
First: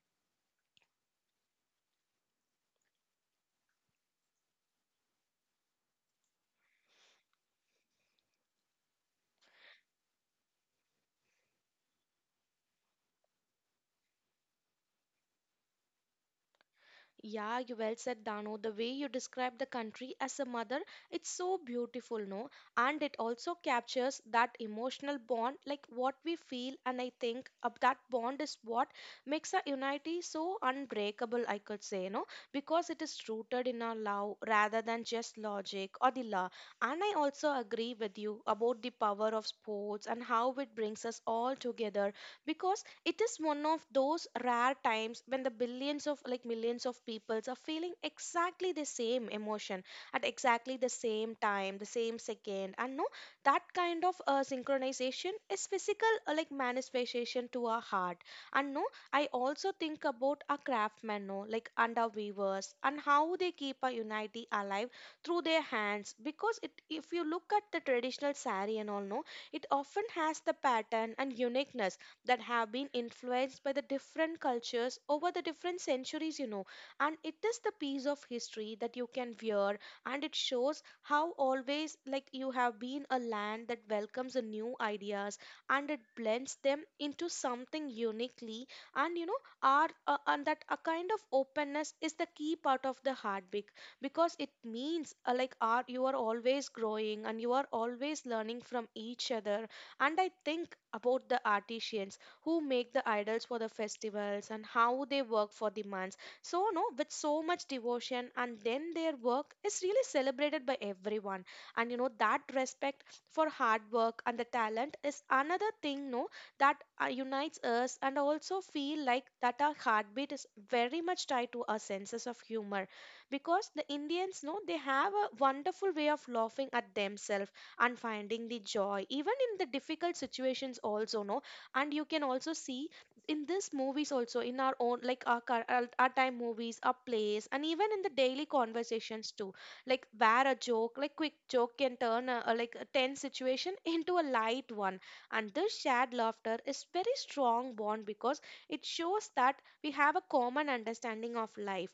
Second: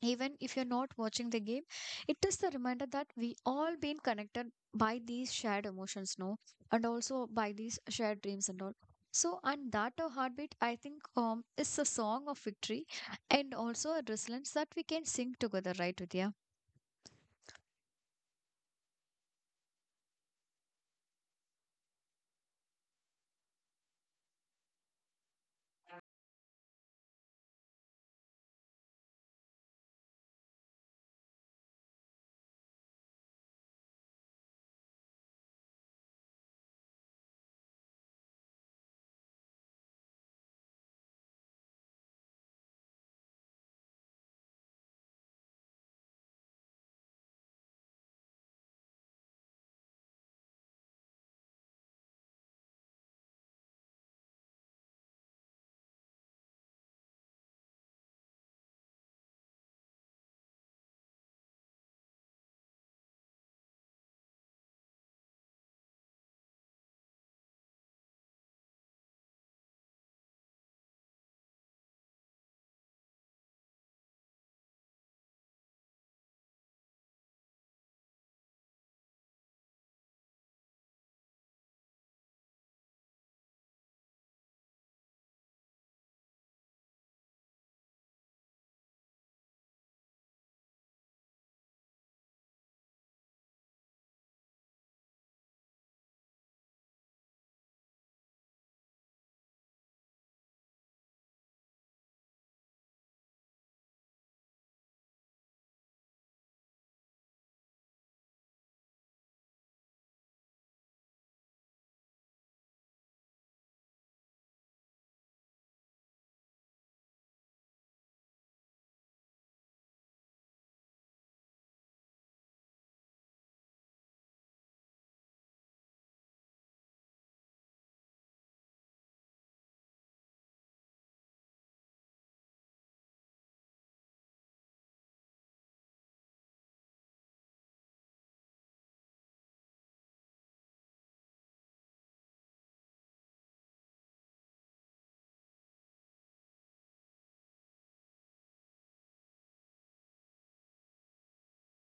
S1: Even if you're not watching the game, it is the reminder that we all been connected by these shared emotions, no, and also by these shared dreams and all. So, and that a heartbeat, I think, is a song of victory and also a resilience that we can sing together, right, Vidya?
S2: Yeah, you well said, Dano. The way you describe the country as a mother, it's so beautiful, no? And it also captures that emotional bond, like what we feel. And I think of that bond is what makes our unity so unbreakable, I could say, no? Because it is rooted in our love rather than just logic or the law. And I also agree with you about the power of sports and how it brings us all together because it is one of those rare times when the billions of like millions of peoples are feeling exactly the same emotion at exactly the same time, the same second. And no, that kind of synchronization is physical like manifestation to our heart. And no, I also think about our craftsmen no, like and our weavers and how they keep our unity alive through their hands, because it if you look at the traditional sari and all no, it often has the pattern and uniqueness that have been influenced by the different cultures over the different centuries, you know. And it is the piece of history that you can wear, and it shows how always, like, you have been a land that welcomes the new ideas and it blends them into something uniquely. And, you know, our, and that a kind of openness is the key part of the heartbeat because it means like art you are always growing and you are always learning from each other. And I think about the artisans who make the idols for the festivals and how they work for the months. So, no, with so much devotion, and then their work is really celebrated by everyone. And that respect for hard work and the talent is another thing, no, that unites us, and also feel like that our heartbeat is very much tied to our senses of humor because the Indians know they have a wonderful way of laughing at themselves and finding the joy even in the difficult situations also, no. And you can also see in this movies, also in our own like our, our time movies, our plays, and even in the daily conversations too, like where a joke, like quick joke, can turn a like a tense situation into a light one. And this shared laughter is very strong bond because it shows that we have a common understanding of life.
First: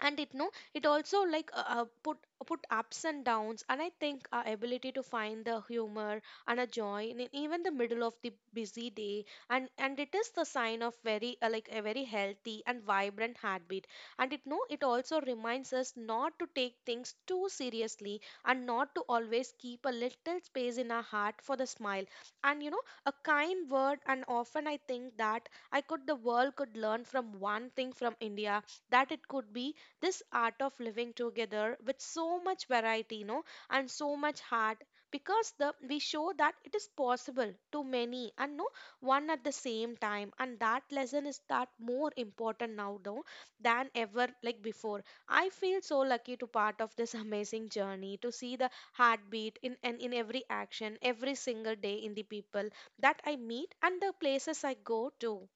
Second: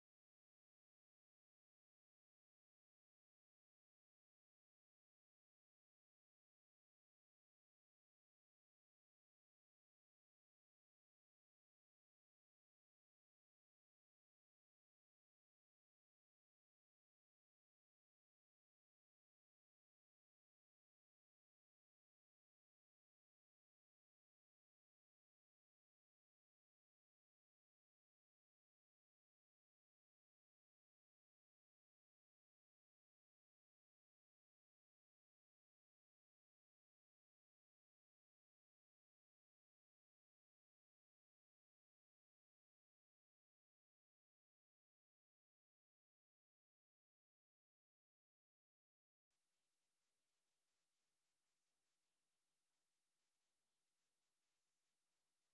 S2: And it, no, it also like put ups and downs. And I think our ability to find the humor and a joy in even the middle of the busy day, and it is the sign of very like a very healthy and vibrant heartbeat. And it, no, it also reminds us not to take things too seriously and not to always keep a little space in our heart for the smile and a kind word. And often I think that I could the world could learn from one thing from India, that it could be this art of living together with so much variety, you know, and so much heart, because the we show that it is possible to many and no one at the same time. And that lesson is that more important now though than ever like before. I feel so lucky to part of this amazing journey to see the heartbeat in and in every action every single day in the people that I meet and the places I go to.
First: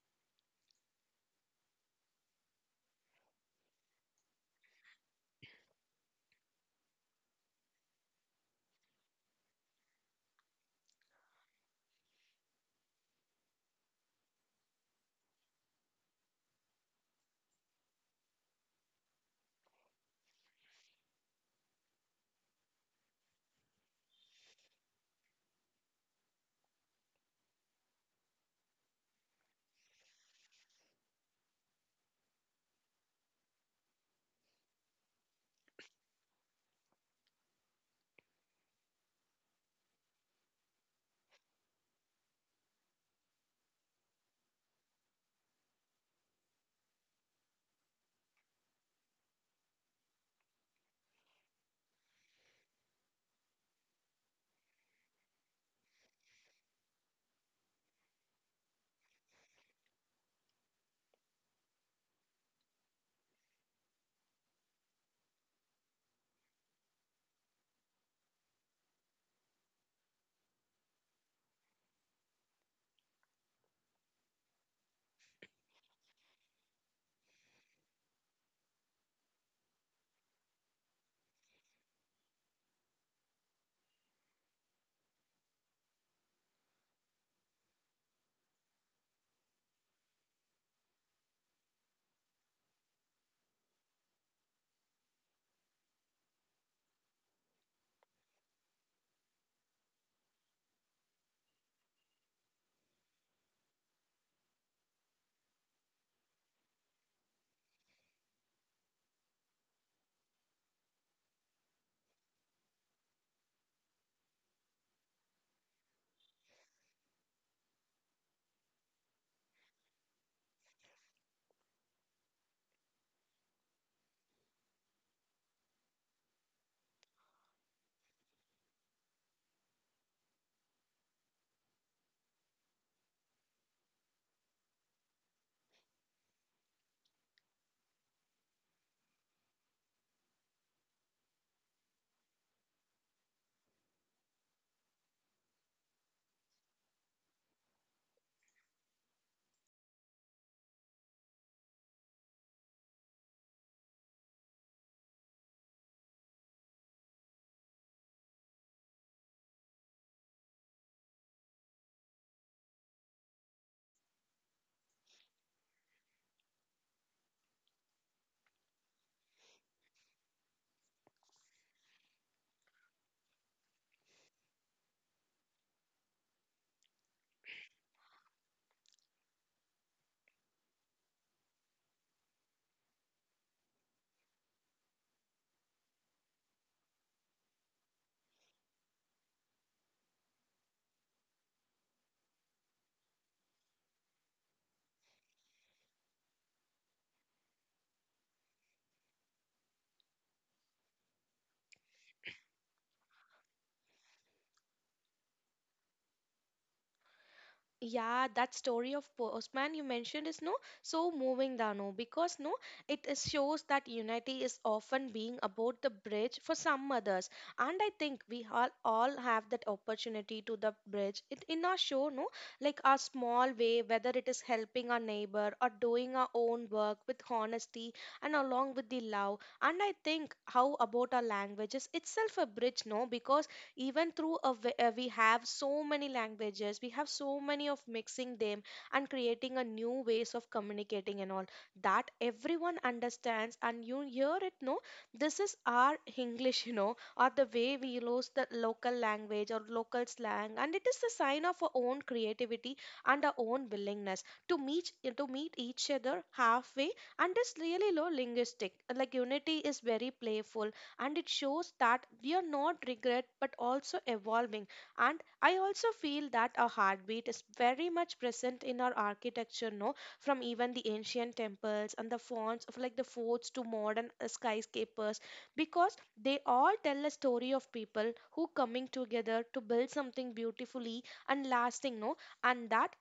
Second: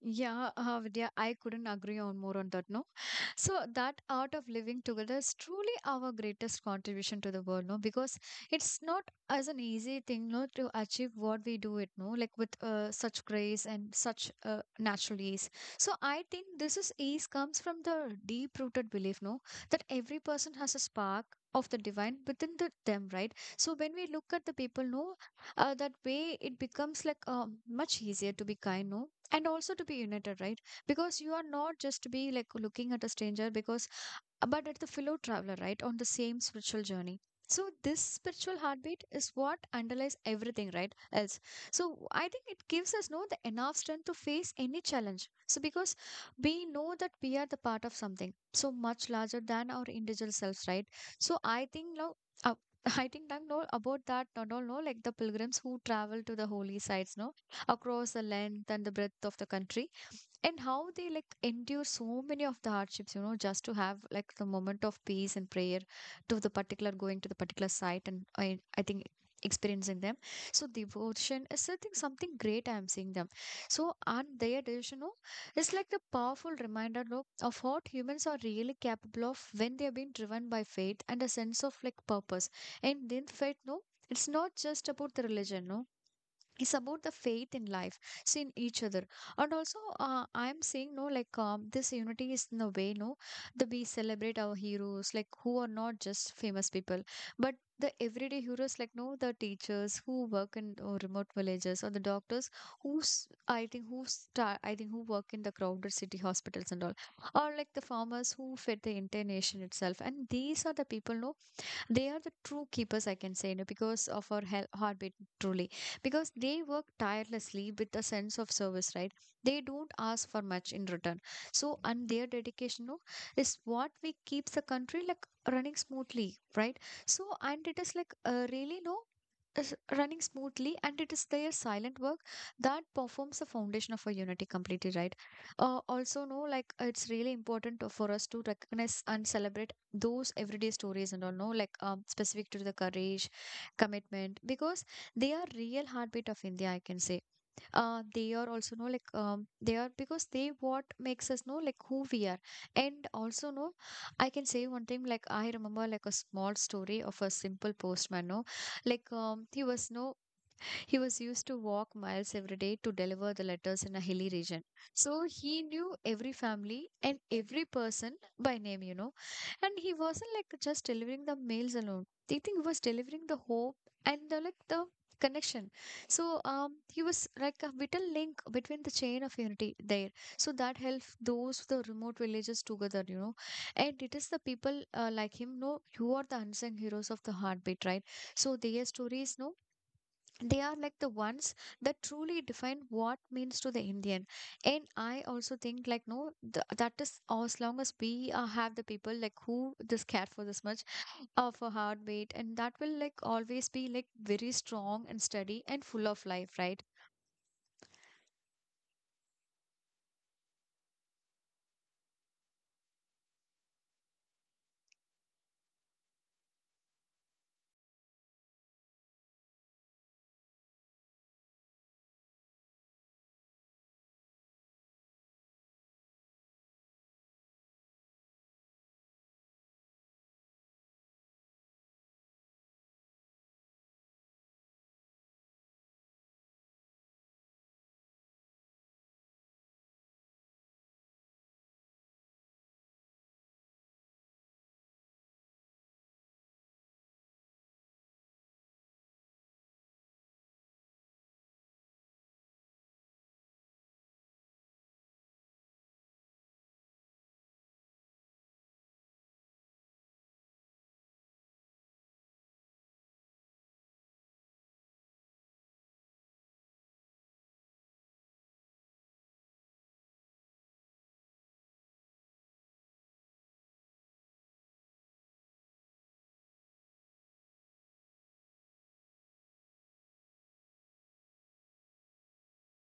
S1: Yeah, Vidya, I couldn't agree on more on that. No, so that art of living together is truly our greatest contribution to the world, no? Because it's not as an easy thing, no, to achieve what we do it, no, like with such grace and such natural ease. So I think this is ease comes from the deep-rooted belief, no, that every person has a spark of the divine within them, right? So when we look at the people, no, that way it becomes like much easier to be kind, no, and also to be united, right? Because you are not just be like looking at a stranger because but at the fellow traveler, right, on the same spiritual journey. So this spiritual heartbeat is what underlies everything right else. So I think it gives us no the enough strength to face any challenge so because we know that we are the part of something so much larger than our individual selves, right? So I think now uh, I think I know about that, not all know, like the pilgrims who travel to the holy sites, no, across the length and the breadth of the country and how they like endure so many of the hardships, you know, just to have like the moment of peace and prayer to the particular going to the particular site, and I think experiencing them so devotion is I think something great I'm seeing them so on their decision. No, it's like the powerful reminder no, of what humans are really capable of when they are being driven by faith and a sense of like purpose. And in faith no it's not just about the religion no, it's about the faith in life, so in each other. And also I'm saying no like this unity is in a way no that we celebrate our heroes like who are not just famous people but the everyday heroes like no, the teachers who work in remote villages, or the doctors who's I think who start I think who work in the crowded city hospitals and all, or like the farmers who fed the entire nation itself. And these are the people no, they are the true keepers I can say, you know, because of our heartbeat truly, because they work tirelessly with a sense of service, right, they don't ask for much in return. So and their dedication no, is what we keeps the country like running smoothly, right? So and it is like really no is running smoothly, and it is their silent work that performs the foundation of a unity completely, right? Also no, like it's really important for us to recognize and celebrate those everyday stories and all no like specific to the courage commitment because they are real heartbeat of India I can say. They are also know like they are because they what makes us know like who we are, and also know I can say one thing, like I remember like a small story of a simple postman no, like he was no, he was used to walk miles every day to deliver the letters in a hilly region. So he knew every family and every person by name, you know. And he wasn't like just delivering the mails alone. I think he was delivering the hope and the like the connection. So he was like a vital link between the chain of unity there. So that helped those the remote villages together, you know. And it is the people like him, no, who are the unsung heroes of the heartbeat, right? So their stories, no, they are like the ones that truly define what means to the Indian. And I also think like no that is as long as we have the people like who this care for this much of a heartbeat, and that will like always be like very strong and steady and full of life, right?
S2: Yeah, that story of Postman you mentioned is no so moving, Dano, because no, it is shows that unity is often being about the bridge for some others, and I think we all have that opportunity to the bridge. It in our show, no, like our small way, whether it is helping our neighbor or doing our own work with honesty and along with the love. And I think how about our languages itself a bridge, no, because even through we have so many languages, we have so many of mixing them and creating a new ways of communicating and all that everyone understands. And you hear it, no, this is our English, you know, or the way we use the local language or local slang, and it is a sign of our own creativity and our own willingness to meet each other halfway. And it's really low linguistic like unity is very playful, and it shows that we are not regret but also evolving. And I also feel that our heartbeat is very much present in our architecture, no, from even the ancient temples and the fonts of like the forts to modern skyscrapers, because they all tell a story of people who coming together to build something beautifully and lasting, no. And that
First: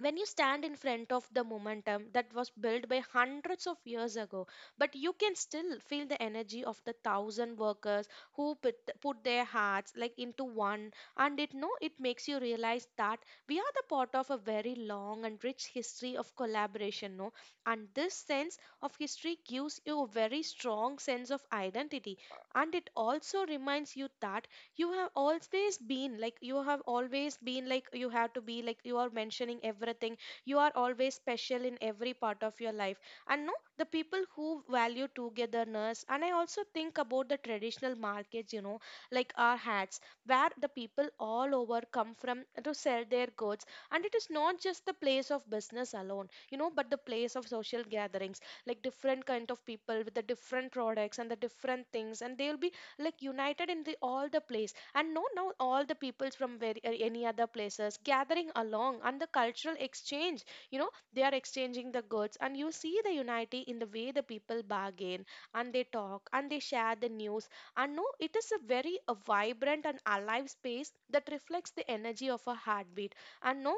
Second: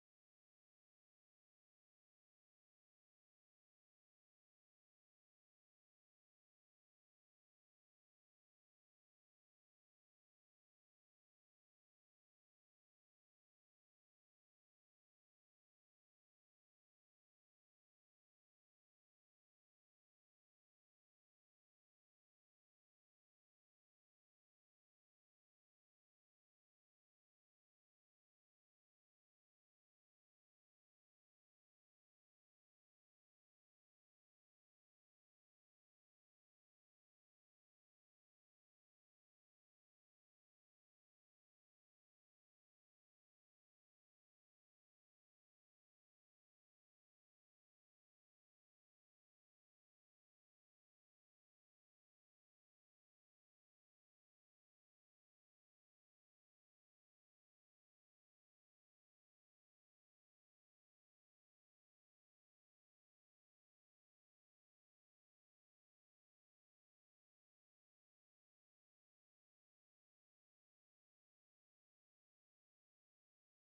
S2: when you stand in front of the momentum that was built by hundreds of years ago, but you can still feel the energy of the thousand workers who put their hearts like into one. And it, no, it makes you realize that we are the part of a very long and rich history of collaboration, no. And this sense of history gives you a very strong sense of identity. And it also reminds you that you have always been like you have always been like you have to be like you are mentioning everything, you are always special in every part of your life. And no, the people who value togetherness, and I also think about the traditional markets, you know, like our hats, where the people all over come from to sell their goods. And it is not just the place of business alone, you know, but the place of social gatherings, like different kind of people with the different products and the different things, and they'll be like united in the all the place. And no, now all the peoples from any other places gathering along and the cultural exchange, you know, they are exchanging the goods. And you see the unity in the way the people bargain and they talk and they share the news. And no, it is a very a vibrant and alive space that reflects the energy of a heartbeat. And no,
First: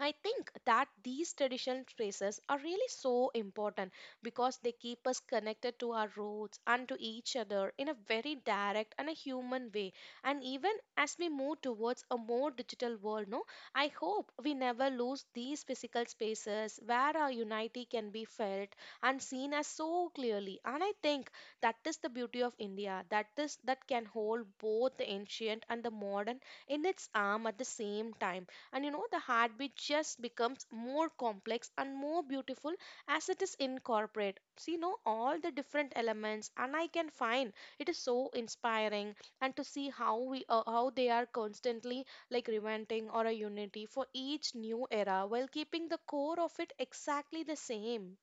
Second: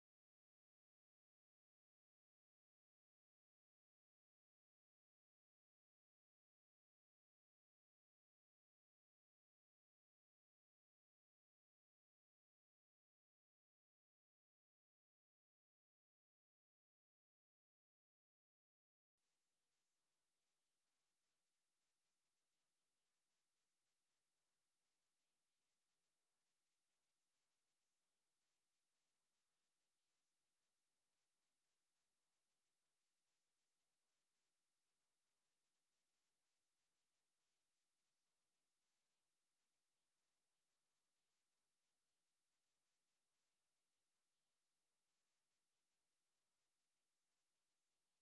S2: I think that these traditional traces are really so important because they keep us connected to our roots and to each other in a very direct and a human way. And even as we move towards a more digital world, no, I hope we never lose these physical spaces where our unity can be felt and seen as so clearly. And I think that is the beauty of India, that is that can hold both the ancient and the modern in its arm at the same time. And you know the heartbeat just becomes more complex and more beautiful as it is incorporated see you know all the different elements. And I can find it is so inspiring. And to see how they are constantly like reventing or a unity for each new era while keeping the core of it exactly the same.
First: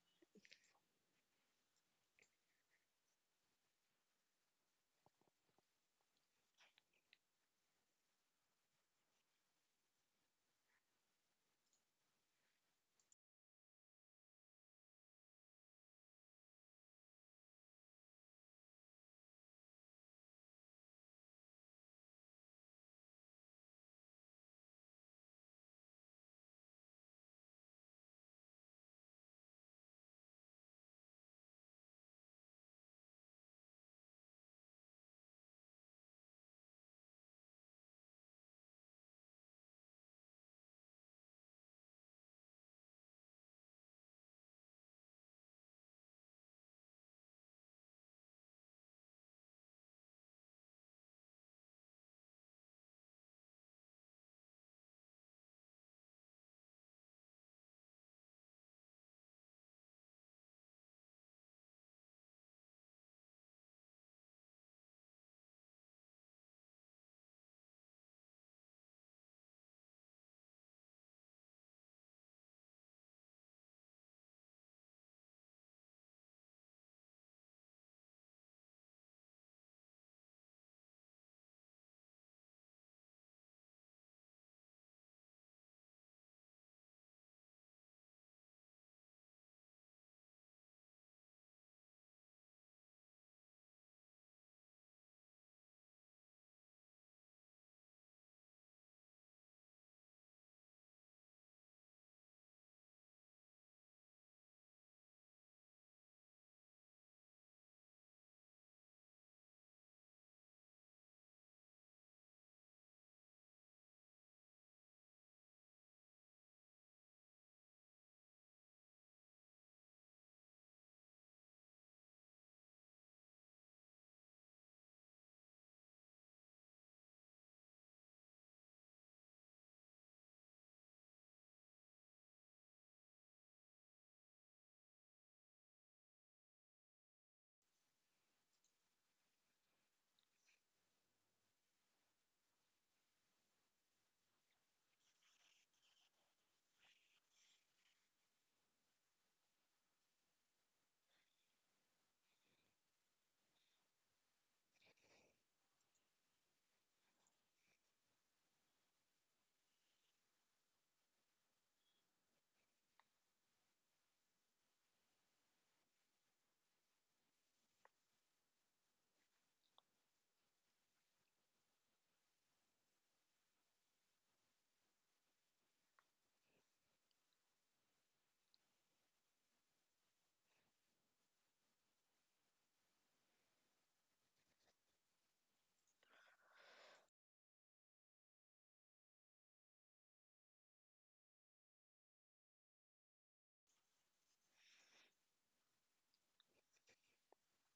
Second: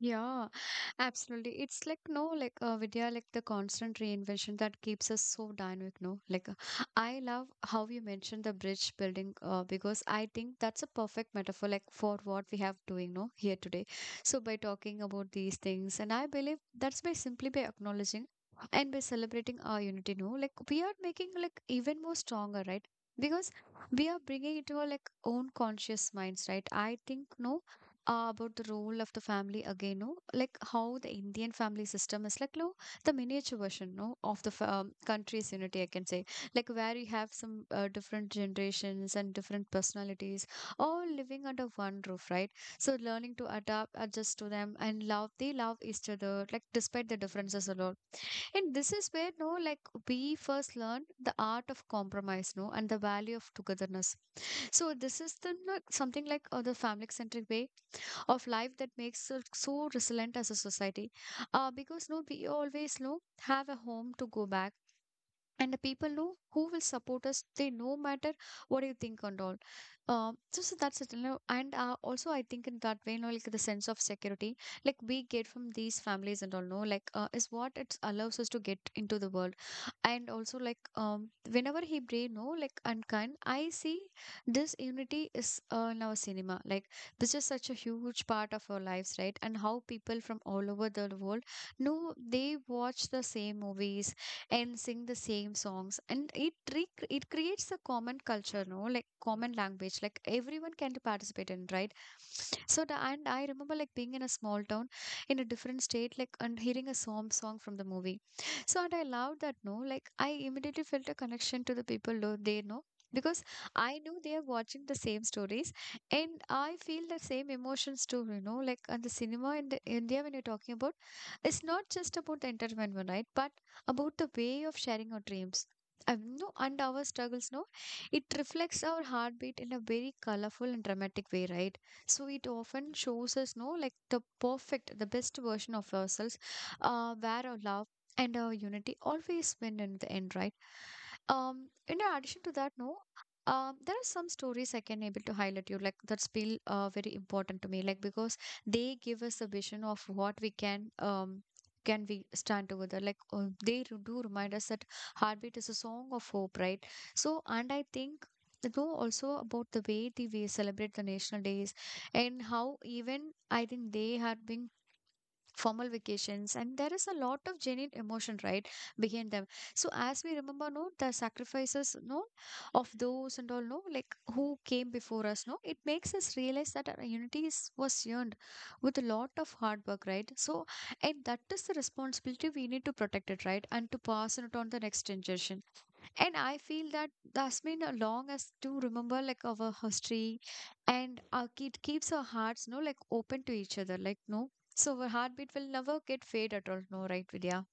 S1: Yeah, absolutely. It's like no, like Vidya, like the constant reinvention that keeps us so dynamic. No, like I love how you mentioned the bridge building because I think that's a perfect metaphor, like for what we have doing no here today. So by talking about these things, and I believe that's by simply by acknowledging and by celebrating our unity. No, like we are making like even more stronger, right? Because we are bringing it to our like own conscious minds, right? I think no about the role of the family again, no? Like how the Indian family system is like, no, the miniature version, no, of the country's unity, I can say. Like where you have some different generations and different personalities all living under one roof, right? So learning to adapt, adjust to them, and love, they love each other, like despite the differences a lot. And this is where, no, like we first learn the art of compromise, no, and the value of togetherness. So this is the like, something like the family centric way of life that makes us so resilient as a society because no we always no have a home to go back, and the people who will support us they no matter what you think and all. So, so that's it, you know. And also I think in that way you know like the sense of security like we get from these families and all no like is what it allows us to get into the world. And also like whenever he brave no, like and unkind I see this unity is in our cinema like this is such a huge part of our lives, right, and how people from all over the world know they watch the same movies and sing the same songs, and it it creates a common culture no like common language like everyone can participate in, right? So the, and I remember like being in a small town in a different state like and hearing a song from the movie. So and I loved that no like I immediately felt a connection to the people they know, because I knew they are watching the same stories, and I feel the same emotions too, you know, like. And the cinema in the India when you're talking about, it's not just about the entertainment, right, but about the way of sharing our dreams. No, and our struggles, no, it reflects our heartbeat in a very colorful and dramatic way, right? So it often shows us, no, like the perfect, the best version of ourselves, where our love and our unity always win in the end, right? In addition to that, no, there are some stories I can able to highlight you like that's feel very important to me, like because they give us a vision of what we can we stand together, like they do remind us that heartbeat is a song of hope, right? So and I think they know also about the way they, we celebrate the national days, and how even I think they had been formal vacations and there is a lot of genuine emotion, right, behind them. So as we remember no the sacrifices no of those and all no like who came before us no, it makes us realize that our unity is, was earned with a lot of hard work, right. So and that is the responsibility we need to protect it, right, and to pass it on to the next generation. And I feel that that's been long as to remember like our history and our, it keeps our hearts, no, like open to each other, like no. So our heartbeat will never get fade at all, no, right, Vidya?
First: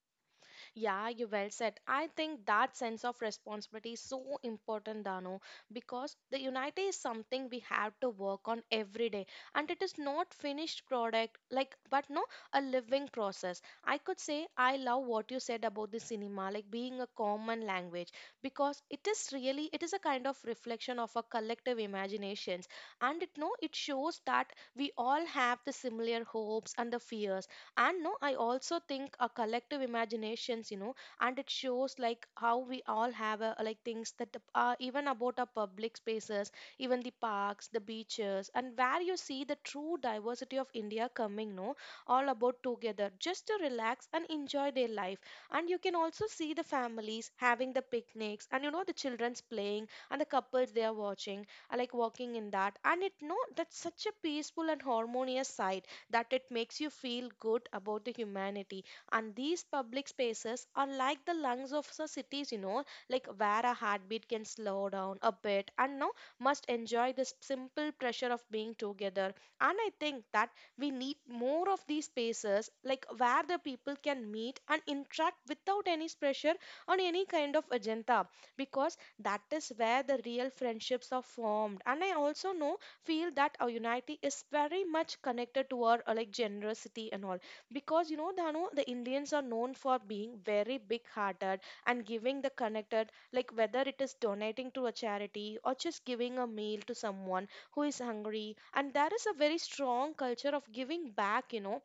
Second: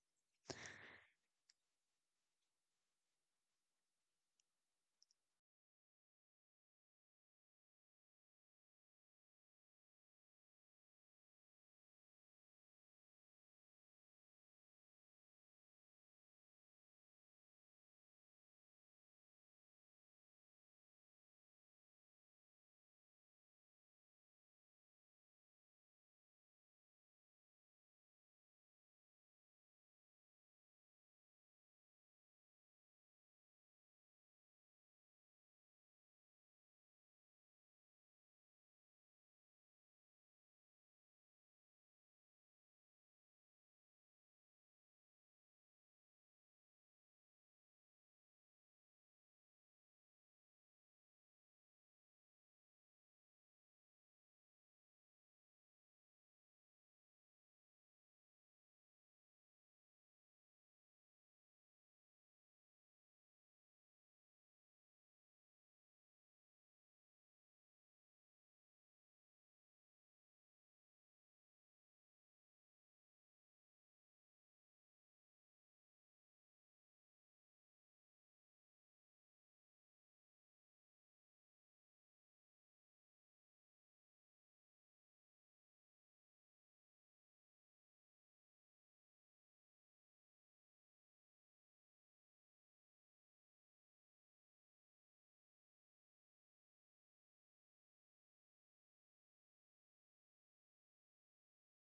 S2: Yeah, you well said. I think that sense of responsibility is so important, Dano, because the unity is something we have to work on every day, and it is not finished product, like but no, a living process. I could say I love what you said about the cinema, like being a common language, because it is really it is a kind of reflection of our collective imaginations. And it, no, it shows that we all have the similar hopes and the fears. And no, I also think a collective imaginations, you know. And it shows like how we all have a, like things that the- are even about our public spaces, even the parks, the beaches, and where you see the true diversity of India coming, no, all about together just to relax and enjoy their life. And you can also see the families having the picnics, and you know the children's playing and the couples they are watching are like walking in that. And it, no, that's such a peaceful and harmonious side that it makes you feel good about the humanity. And these public spaces are like the lungs of the cities, you know, like where a heartbeat can slow down a bit and now must enjoy this simple pressure of being together. And I think that we need more of these spaces, like where the people can meet and interact without any pressure on any kind of agenda, because that is where the real friendships are formed. And I also know feel that our unity is very much connected to our like generosity and all, because you know Dhanu, the Indians are known for being very big hearted and giving the connected, like whether it is donating to a charity or just giving a meal to someone who is hungry, and there is a very strong culture of giving back, you know.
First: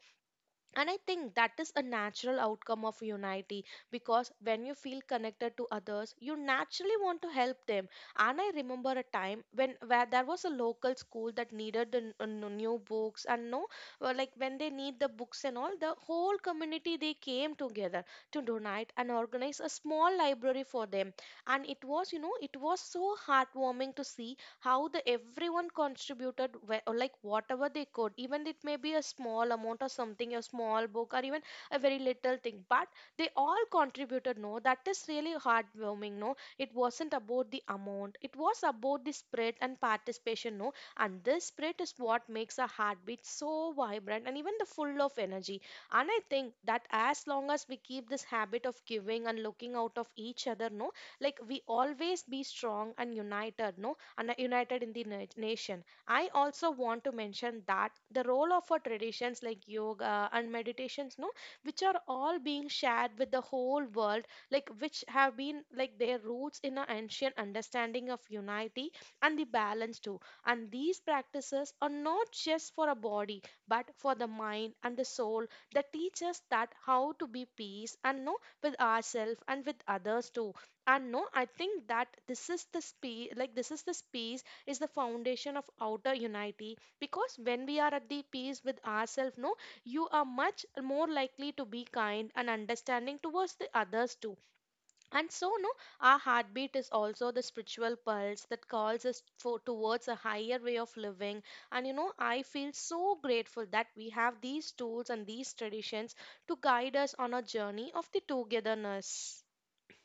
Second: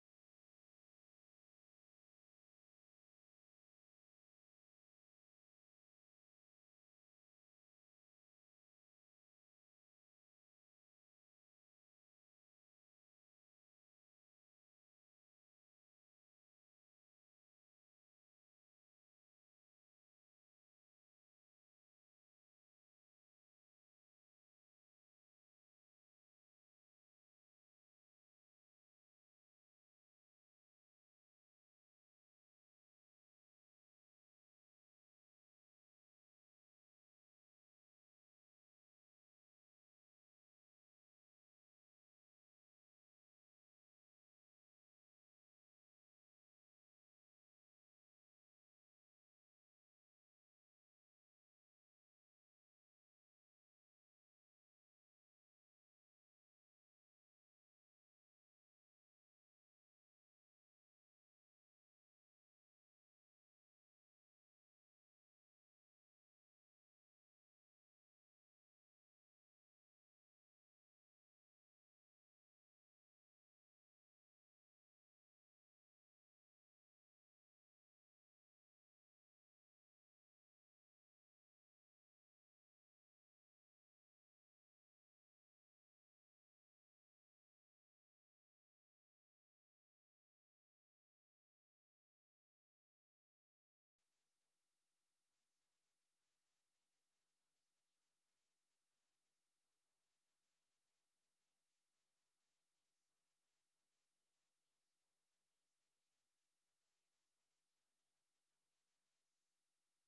S2: And I think that is a natural outcome of unity because when you feel connected to others, you naturally want to help them. And I remember a time when where there was a local school that needed the new books and no, like when they need the books and all, the whole community they came together to donate and organize a small library for them. And it was so heartwarming to see how the everyone contributed or like whatever they could, even it may be a small amount or something a small book or even a very little thing, but they all contributed, no, that is really heartwarming, no, it wasn't about the amount, it was about the spread and participation, no. And this spirit is what makes a heartbeat so vibrant and even the full of energy. And I think that as long as we keep this habit of giving and looking out of each other, no, like we always be strong and united, no, and united in the nation. I also want to mention that the role of our traditions like yoga and meditations, no, which are all being shared with the whole world, like which have been like their roots in an ancient understanding of unity and the balance too. And these practices are not just for a body, but for the mind and the soul that teach us that how to be peace and no with ourselves and with others too. And no, I think that this is the space like this is the space is the foundation of outer unity, because when we are at the peace with ourselves, no, you are much more likely to be kind and understanding towards the others too. And so, no, our heartbeat is also the spiritual pulse that calls us for towards a higher way of living. And you know I feel so grateful that we have these tools and these traditions to guide us on a journey of the togetherness.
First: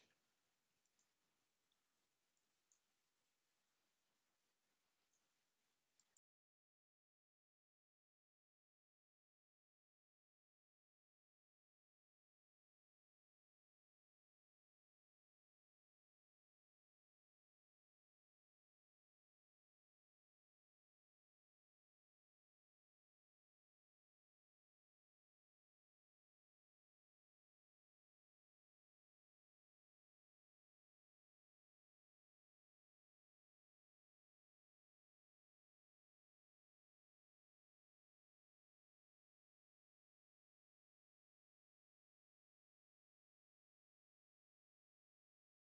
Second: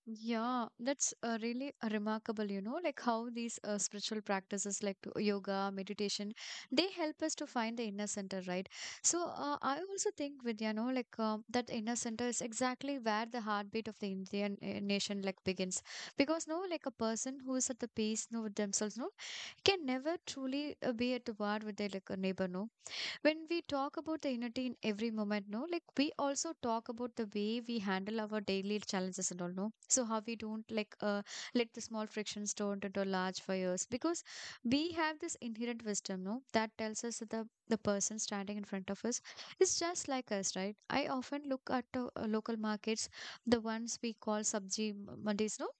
S1: Yeah, that's really remarkable, you know, like how these spiritual practices like yoga, meditation, they help us to find the inner center, right? So I also think, Vidya, you know, that inner center is exactly where the heartbeat of the Indian nation like begins. Because, no, like a person who is at the peace, no, with themselves, no, can never truly be at war with their like a neighbor, no, when we talk about the unity in every moment, no, like we also talk about the way we handle our daily challenges and all, no, so how we don't let the small frictions turn into large fires because we have this inherent wisdom, no, that tells us that the person standing in front of us is just like us, right? I often look at the local markets, the ones we call sabji mandis, no.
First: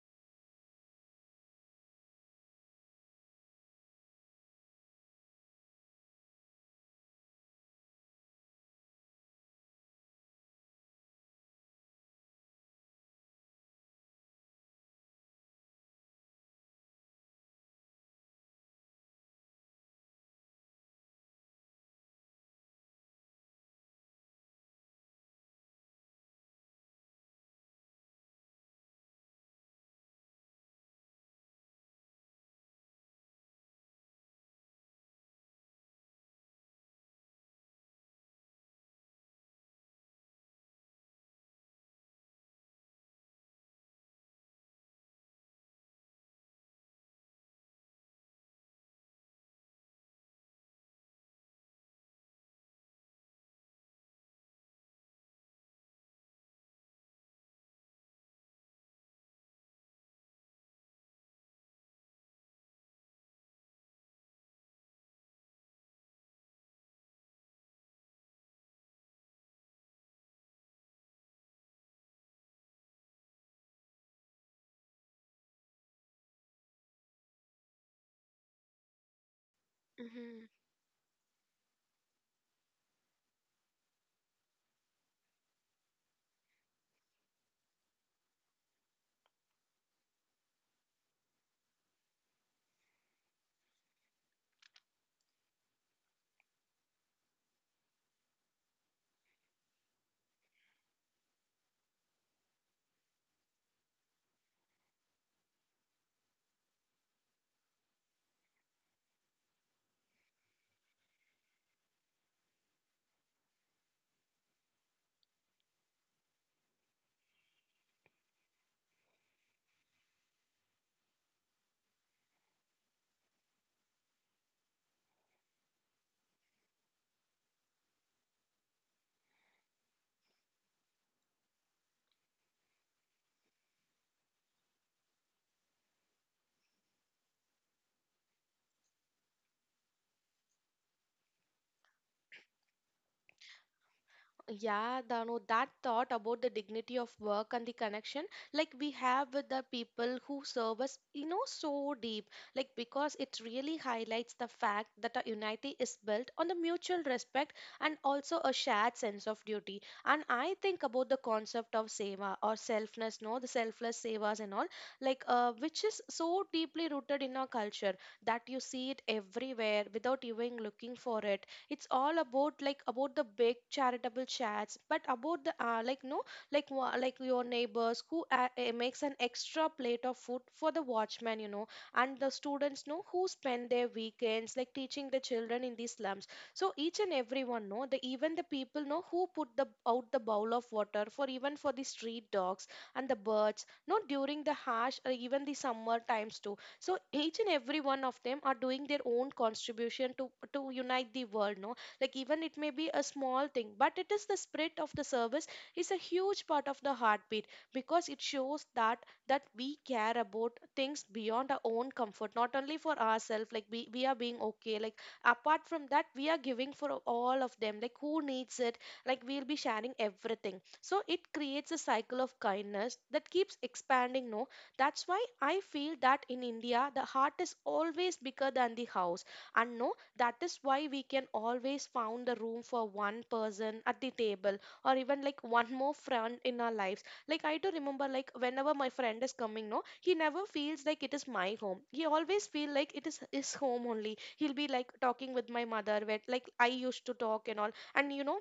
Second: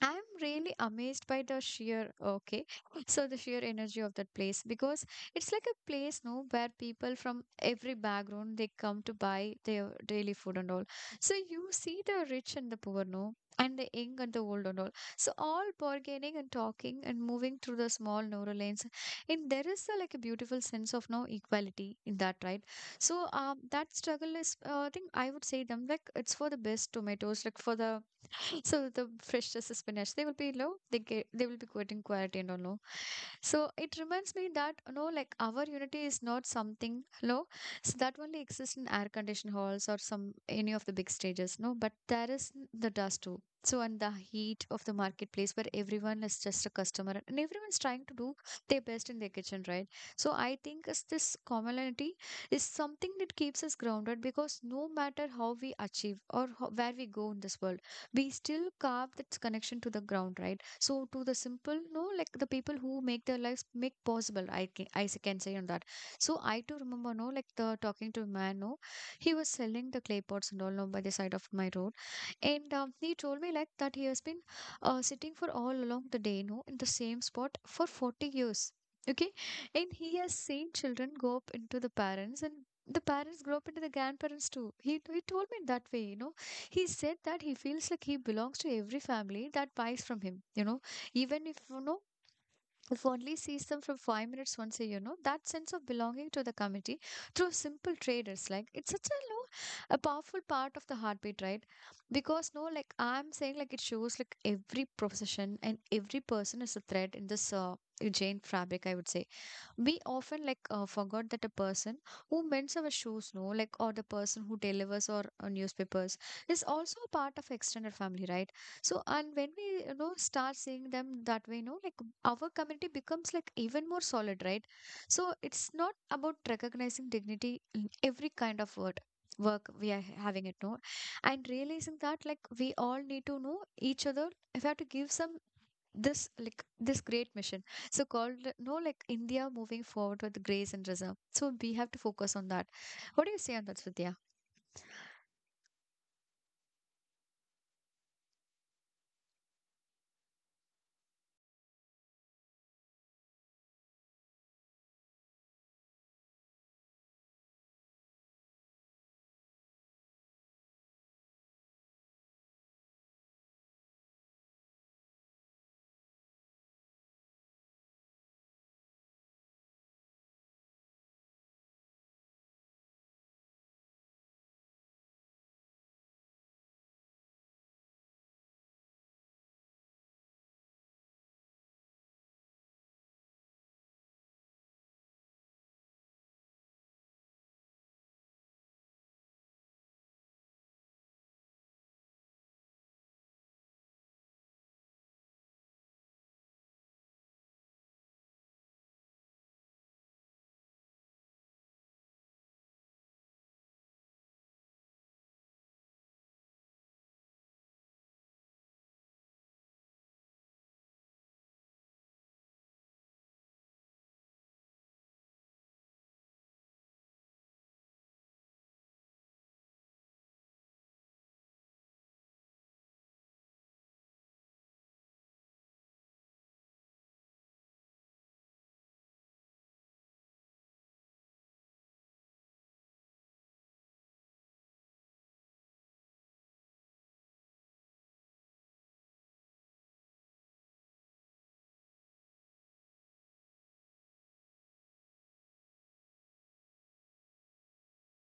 S1: I'm really amazed by the sheer, okay, so the sheer energy of that place because it's like a place, no, where people from every background they come to buy their daily food and all. So you see the rich and the poor, no, and the young and the old and all. So all bargaining and talking and moving through the small narrow lanes, and there is a, like a beautiful sense of no equality in that, right? So that struggle is, I think I would say them like it's for the best tomatoes, like for the so the freshness is spinach. They will be low. They will be good in quality and all. No. So it reminds me that, you know, like our unity is not something low. So that only exists in air conditioned halls or some any of the big stages. No, but there is the dust too. So and the heat of the marketplace where everyone is just a customer and everyone's trying to do their best in their kitchen, right? So I think is this commonality is something that keeps us grounded because no matter how we achieve or where we go in this world we still carve that connection to the ground, right? So to the simple, no, like the people who make their lives make possible, I can, can say on that. So I too remember, no, like the talking to a man, no, he was selling the clay pots and all, no, by the side of my road, and he told me like that he has been sitting for all along the day, no, in the same spot for 40 years. Okay, and he has seen children go up into the parents and the parents grow up into the grandparents too. He told me that way, you know. He said that he feels like he belongs to every family that buys from him, you know, even if, you know, if only sees them from 5 minutes once a year, you know, that sense of belonging to the committee through simple traders, like it's such a you a powerful part of the heartbeat, right? Because no, like I'm saying, like it shows like every profession and every person is a thread in this Jane fabric, I would say we often forgot that a person who mends our shoes, no, like or the person who delivers our newspapers is also a part of extended family, right? So and when we, you know, start seeing them that way, no, like our community becomes like even more solid, right? So it's not about recognizing dignity in every kind of word work we are having it, no, and realizing that like we all need to know each other. If I have to give some this like this great mission so called, no, like India moving forward with grace and reserve, so we have to focus on that. What do you say on that, Svidya?
S2: Yeah, Dano, that thought about the dignity of work and the connection like we have with the people who serve us, you know, so deep. Like because it really highlights the fact that a unity is built on the mutual respect and also a shared sense of duty. And I think about the concept of seva or selfless, no, the selfless sevas and all, which is so deeply rooted in our culture that you see it everywhere without even looking for it. It's all about like about the big charitable chats but about the like no, like like your neighbors who makes an extra plate of food for the watchman, you know, and the students know who spend their weekends like teaching the children in these slums. So each and everyone know, the even the people know who put the out the bowl of water for even for the street dogs and the birds, not during the harsh or even the summer times too. So each and every one of them are doing their own contribution to unite the world, no. Like, even it may be a small thing, but it is the spirit of the service is a huge part of the heartbeat, because it shows that we care about things beyond our own comfort, not only for ourselves. Like we are being okay, like apart from that we are giving for all of them like who needs it. Like we'll be sharing everything, so it creates a cycle of kindness that keeps expanding, no. That's why I feel that in India, the heart is always bigger than the house. And no, that is why we can always found a room for one person at the table, or even like one more friend in our lives. Like, I do remember, like whenever my friend is coming, no, he never feels like it is my home. He always feel like it is his home only. He'll be like talking with my mother when like I used to talk and all. And you know,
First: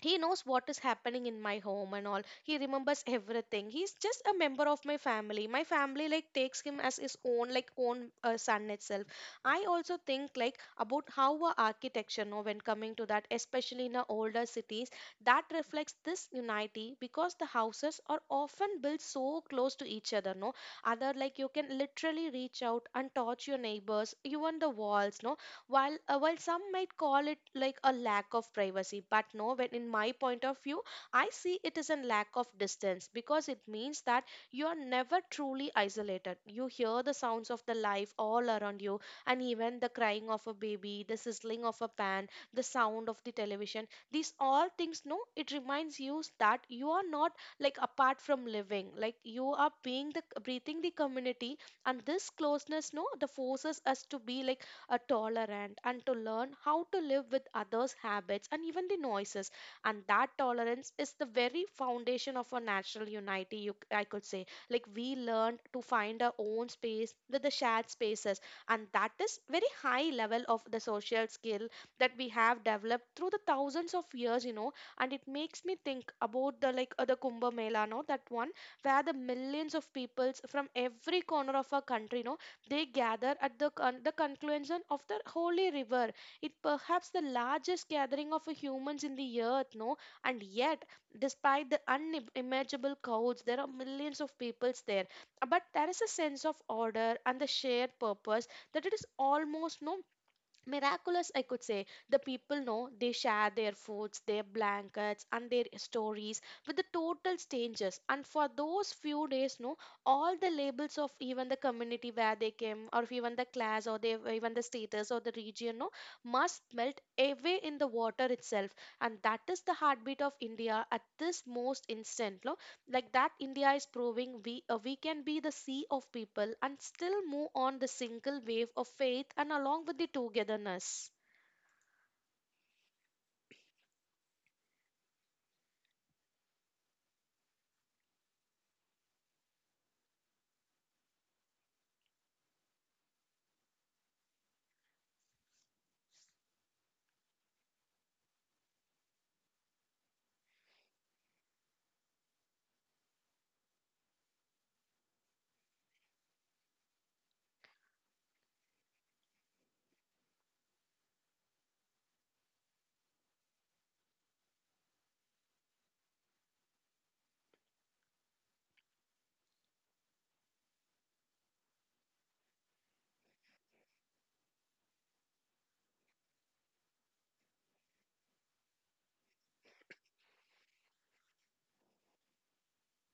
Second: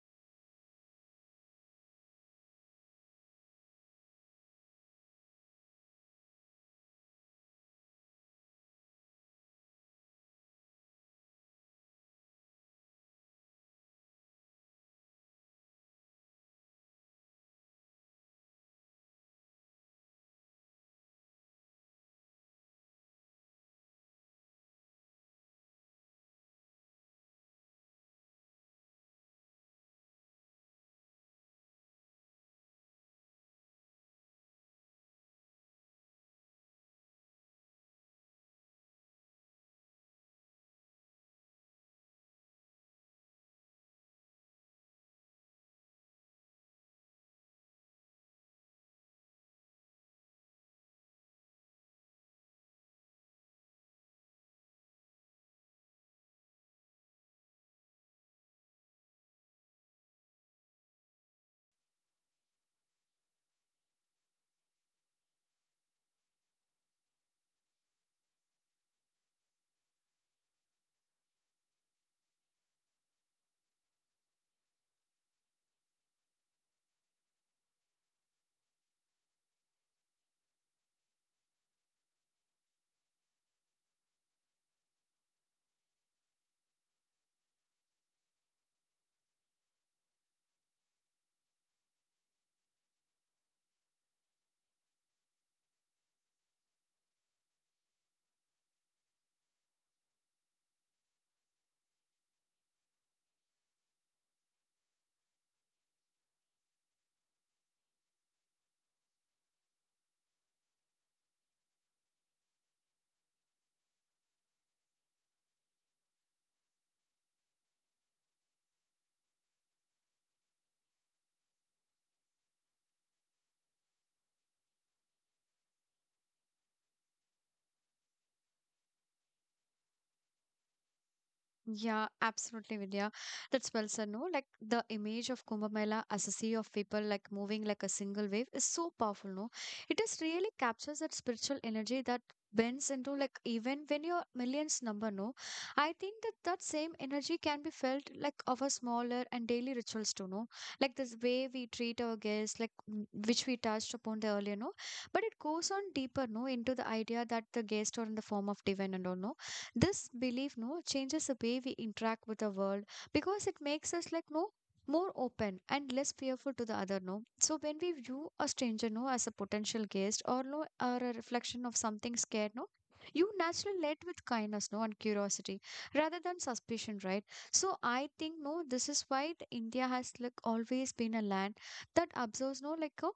S2: he knows what is happening in my home and all. He remembers everything. He's just a member of my family. My family like takes him as his own, like own son itself. I also think like about how our architecture now when coming to that, especially in the older cities, that reflects this unity because the houses are often built so close to each other no other like you can literally reach out and touch your neighbors, even the walls, no. While while some might call it like a lack of privacy, but no, when in my point of view, I see it is a lack of distance, because it means that you are never truly isolated. You hear the sounds of the life all around you, and even the crying of a baby, the sizzling of a pan, the sound of the television, these all things, no, it reminds you that you are not like apart from living, like you are being the breathing the community. And this closeness, no, the forces us to be like tolerant and to learn how to live with others' habits and even the noises. And that tolerance is the very foundation of our natural unity, you, I could say. Like we learned to find our own space with the shared spaces. And that is very high level of the social skill that we have developed through the thousands of years, you know. And it makes me think about the the Kumbh Mela, no, that one where the millions of peoples from every corner of our country, no, they gather at the the confluence of the holy river. It perhaps the largest gathering of humans in the earth, no? And yet, despite the unimaginable crowds, there are millions of peoples there. But there is a sense of order and the shared purpose that it is almost no miraculous, I could say. The people know they share their foods, their blankets, and their stories with the total strangers, and for those few days, no, all the labels of even the community where they came, or even the class, or they even the status or the region, no, must melt away in the water itself. And that is the heartbeat of India at this most instant, no. Like that, India is proving we can be the sea of people and still move on the single wave of faith and along with the togetherness.
S1: Yeah, absolutely, Vidya. That's well said. No, like the image of Kumbh Mela as a sea of people, like moving like a single wave, is so powerful. No, it just really captures that spiritual energy that bends into like even when your millions number. No, I think that that same energy can be felt like of our smaller and daily rituals too. No, like this way we treat our guests, like mm, which we touched upon the earlier. No, but it goes on deeper. No, into the idea that the guests are in the form of divine and all. No, this belief, no, changes the way we interact with the world because it makes us like no more open and less fearful to the other, no, so when we view a stranger, no, as a potential guest or no or a reflection of something scared, no, you naturally led with kindness, no, and curiosity rather than suspicion, right? So I think, no, this is why the India has like always been a land that observes, no, like a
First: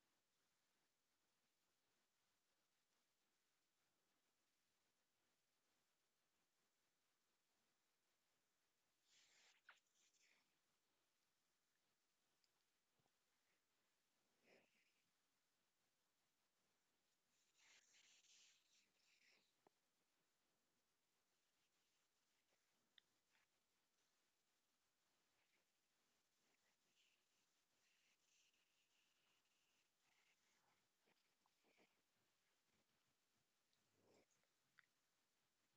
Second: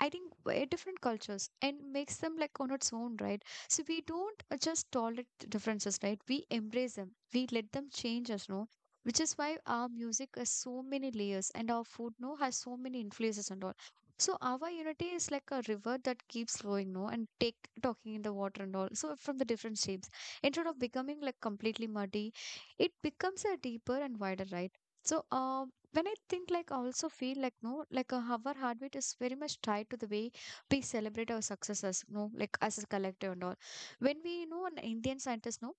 S1: I think different cultures and makes them like on its own, right? So we don't just tolerate the differences, right? We embrace them. We let them change us, no? Which is why our music has so many layers and our food, no, has so many influences and all. So our unity is like a river that keeps flowing, no, and take talking in the water and all. So from the different shapes, instead of becoming like completely muddy, it becomes a deeper and wider, right? So when I think like I also feel like no, like our heartbeat is very much tied to the way we celebrate our successes, no, like as a collective and all. When we, you know, an Indian scientist, no,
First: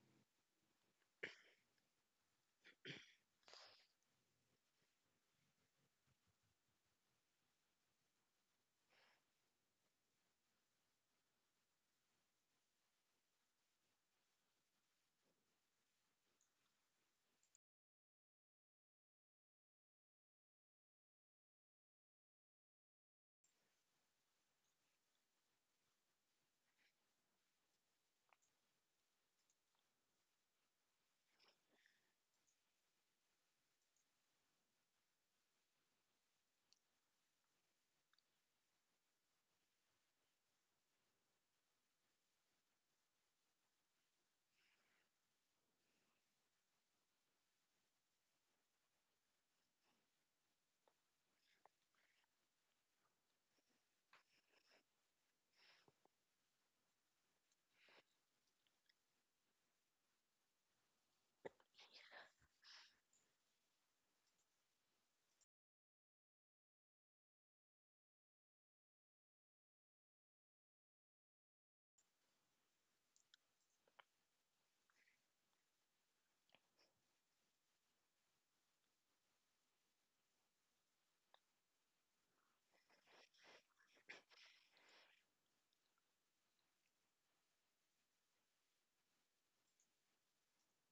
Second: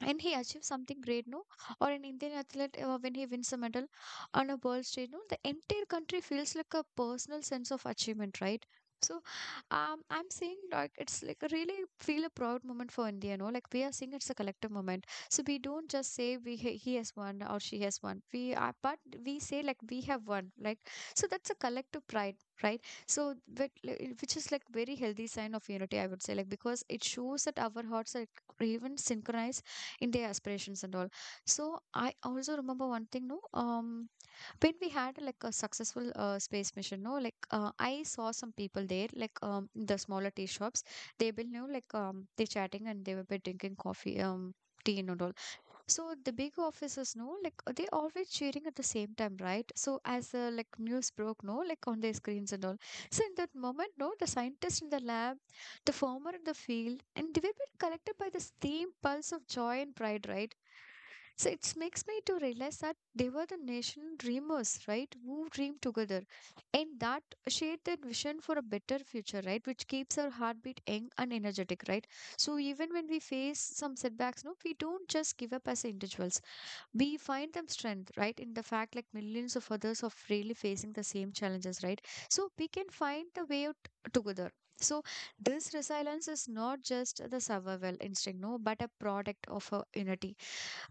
S1: and he achieved something great, no, or an Indian athlete when he wins a medal on a world stage, no, the entire country feels like a personal sense of achievement, right? So I'm saying like it's like a really feel a proud moment for India, no, like we are seeing it's a collective moment, so we don't just say we he has won or she has won we are but we say like we have won like so that's a collective pride, right? So but, like, which is like very healthy sign of unity, I would say, like because it shows that our hearts are even synchronized India aspirations and all. So I also remember one thing, no, when we had like a successful space mission, no, like I saw some people there, in the smaller tea shops, they will know, they chatting and they will be drinking coffee, tea and all. So the big officers know, like they always cheering at the same time, right? So as the like news broke, no, like on their screens and all. So in that moment, no, the scientists in the lab, the farmer in the field, and they were being collected by the same pulse of joy and pride, right? So it makes me to realize that they were the nation dreamers, right? Who dreamed together and that shared that vision for a better future, right? Which keeps our heartbeat young and energetic, right? So even when we face some setbacks, no, we don't just give up as individuals. We find them strength, right? In the fact, like millions of others of really facing the same challenges, right? So we can find the way out together. So this resilience is not just the survival instinct, no, but a product of a unity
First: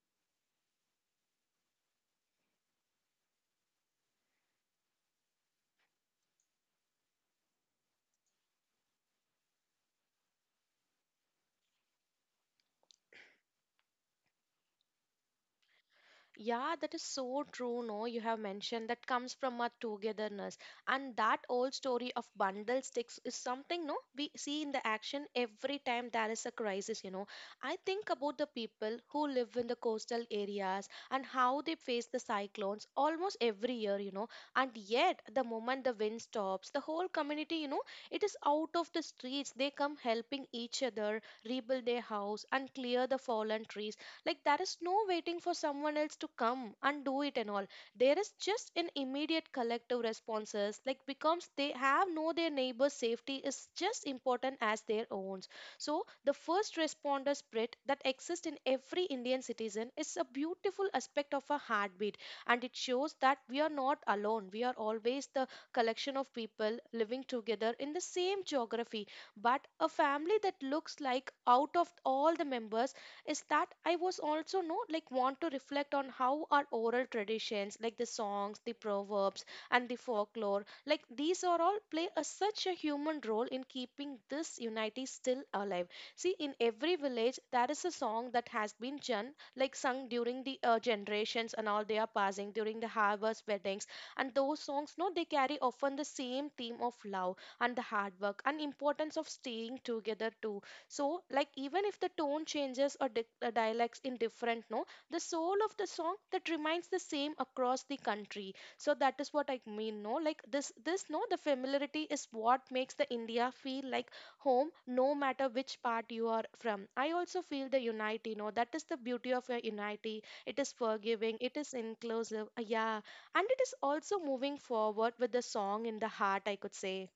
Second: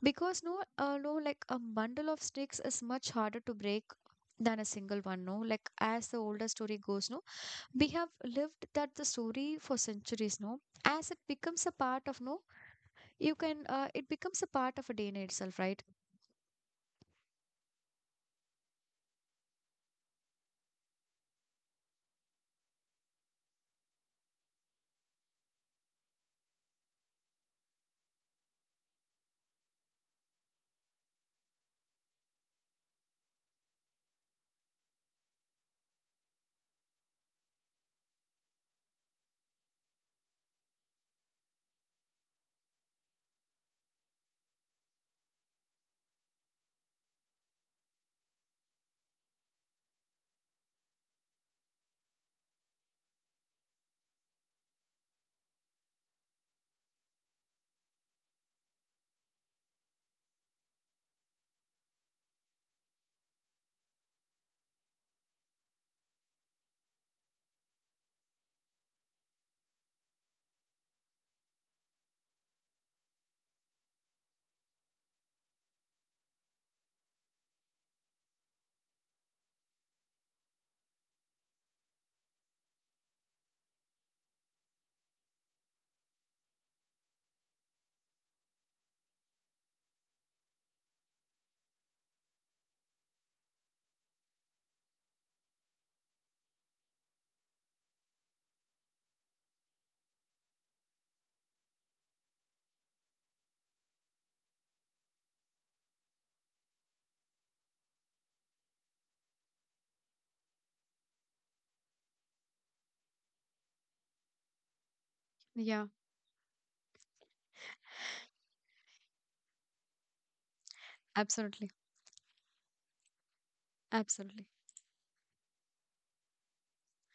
S1: because no, no, like a bundle of sticks is much harder to break than a single one, no? Like as the older story goes, no, we have lived that the story for centuries, no? As it becomes a part of, no, you can, it becomes a part of a DNA itself, right?
S2: Yeah, that is so true. No, you have mentioned that comes from our togetherness, and that old story of bundle sticks is something, no, we see in the action every time there is a crisis. You know, I think about the people who live in the coastal areas and how they face the cyclones almost every year. You know, and yet the moment the wind stops, the whole community, you know, it is out of the streets. They come helping each other rebuild their house and clear the fallen trees. Like there is no waiting for someone else to come and do it and all. There is just an immediate collective responses, like becomes they have know their neighbor's safety is just important as their own. So the first responder spirit that exists in every Indian citizen is a beautiful aspect of a heartbeat, and it shows that we are not alone. We are always the collection of people living together in the same geography. But a family that looks like out of all the members, is that I was also no like want to reflect on how our oral traditions, like the songs, the proverbs and the folklore, like these are all play a, such a human role in keeping this unity still alive. See, in every village there is a song that has been like sung during the generations and all. They are passing during the harvest weddings, and those songs, no, they carry often the same theme of love and the hard work and importance of staying together too. So, like, even if the tone changes or dialects in different, no, the soul of the song that remains the same across the country. So that is what I mean, no, like this, no, the familiarity is what makes the India feel like home, no matter which
S1: Yeah,
S2: part you are from. I also feel the unity, no, that is the beauty of your unity. It is forgiving, it
S1: absolutely.
S2: is inclusive, yeah, and it is also
S1: Absolutely.
S2: moving forward with the song in the heart, I could say.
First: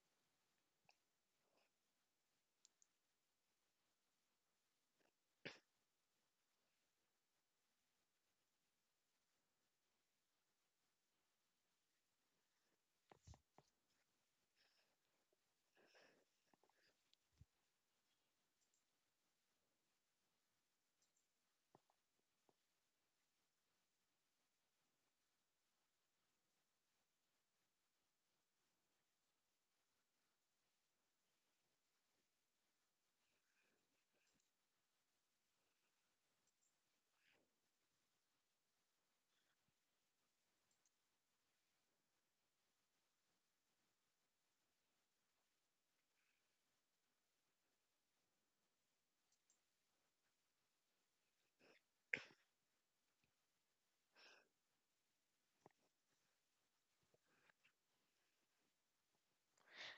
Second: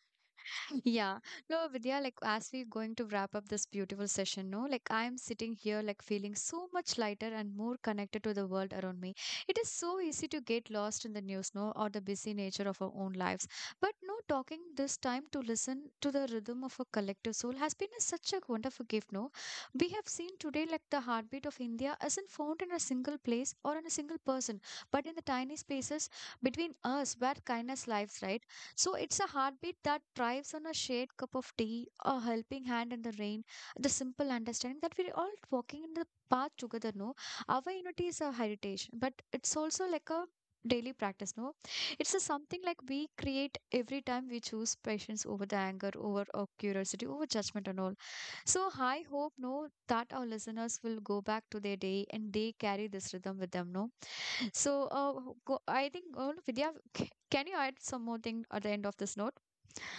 S1: Yeah. No, Vidya, like as we're going to wrap up this beautiful session, no, like I'm sitting here like feeling so much lighter and more connected to the world around me. It is so easy to get lost in the news, no, or the busy nature of our own lives. But no, talking this time to listen to the rhythm of a collective soul has been a, such a wonderful gift, no. We have seen today like the heartbeat of India isn't found in a single place or in a single person, but in the tiny spaces between us where kindness lives, right? So it's a heartbeat that thrives on a shared cup of tea, a helping hand in the rain, the simple understanding that we're all walking in the path together, no? Our unity is a heritage, but it's also like a daily practice, no? It's a something like we create every time we choose patience over the anger, over our curiosity, over judgment and all. So I hope, no, that our listeners will go back to their day and they carry this rhythm with them, no? So, go, I think, Vidya, can you add some more thing at the end of this note?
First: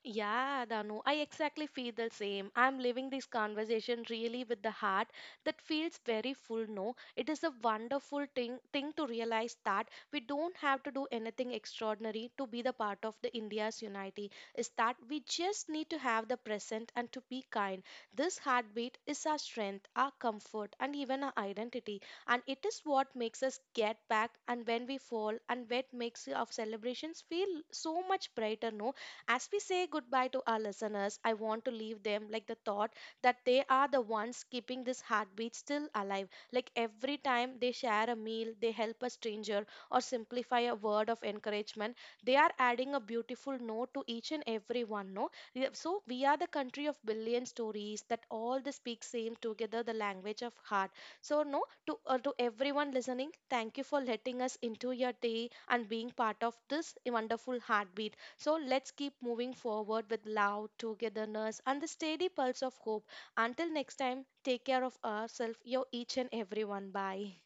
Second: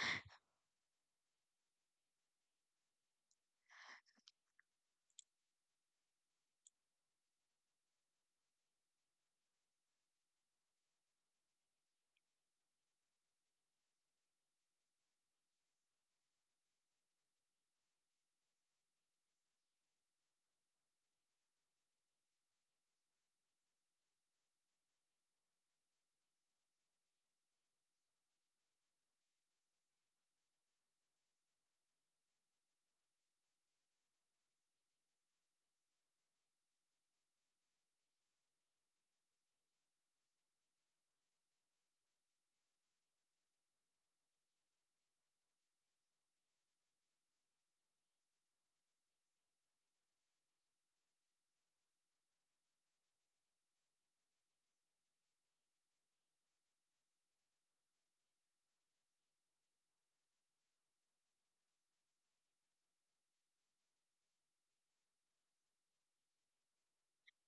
S2: Yeah, Danu, I exactly feel the same. I'm living this conversation really with the heart that feels very full. No, it is a wonderful thing to realize that we don't have to do anything extraordinary to be the part of the India's unity. Is that we just need to have the present and to be kind. This heartbeat is our strength, our comfort, and even our identity, and it is what makes us get back and when we fall and what makes our celebrations feel so much brighter. No, as we say goodbye to our listeners, I want to leave them like the thought that they are the ones keeping this heartbeat still alive. Like every time they share a meal, they help a stranger, or simplify a word of encouragement, they are adding a beautiful note to each and every one. No, we- so we are the country of billion stories that all the speak same together the language of heart. So no, to to everyone listening, thank you for letting us into your day and being part of this wonderful heartbeat. So let's keep moving forward with love, togetherness, and the steady pulse of hope. Until next time, take care of ourselves, your each and everyone. Bye.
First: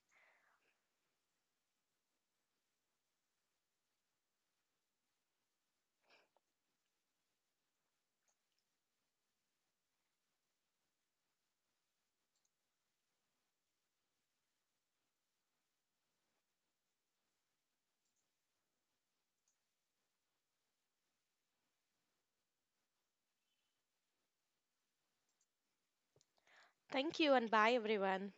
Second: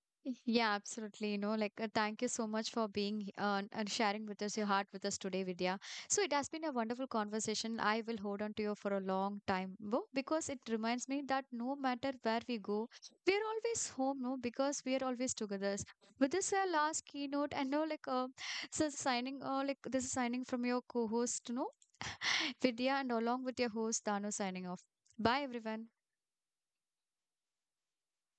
S1: Yeah, absolutely. You know, like, thank you so much for and sharing with us your heart with us today, Vidya. So, it has been a wonderful conversation. I will hold on to you for a long time, Bo, because it reminds me that no matter where we go, we are always home, no, because we are always together. With this, our last keynote, and now, like, so signing, like, this is signing from your co host, no. Vidya and along with your host Dano signing off. Bye everyone.
S2: Thank you and bye, everyone.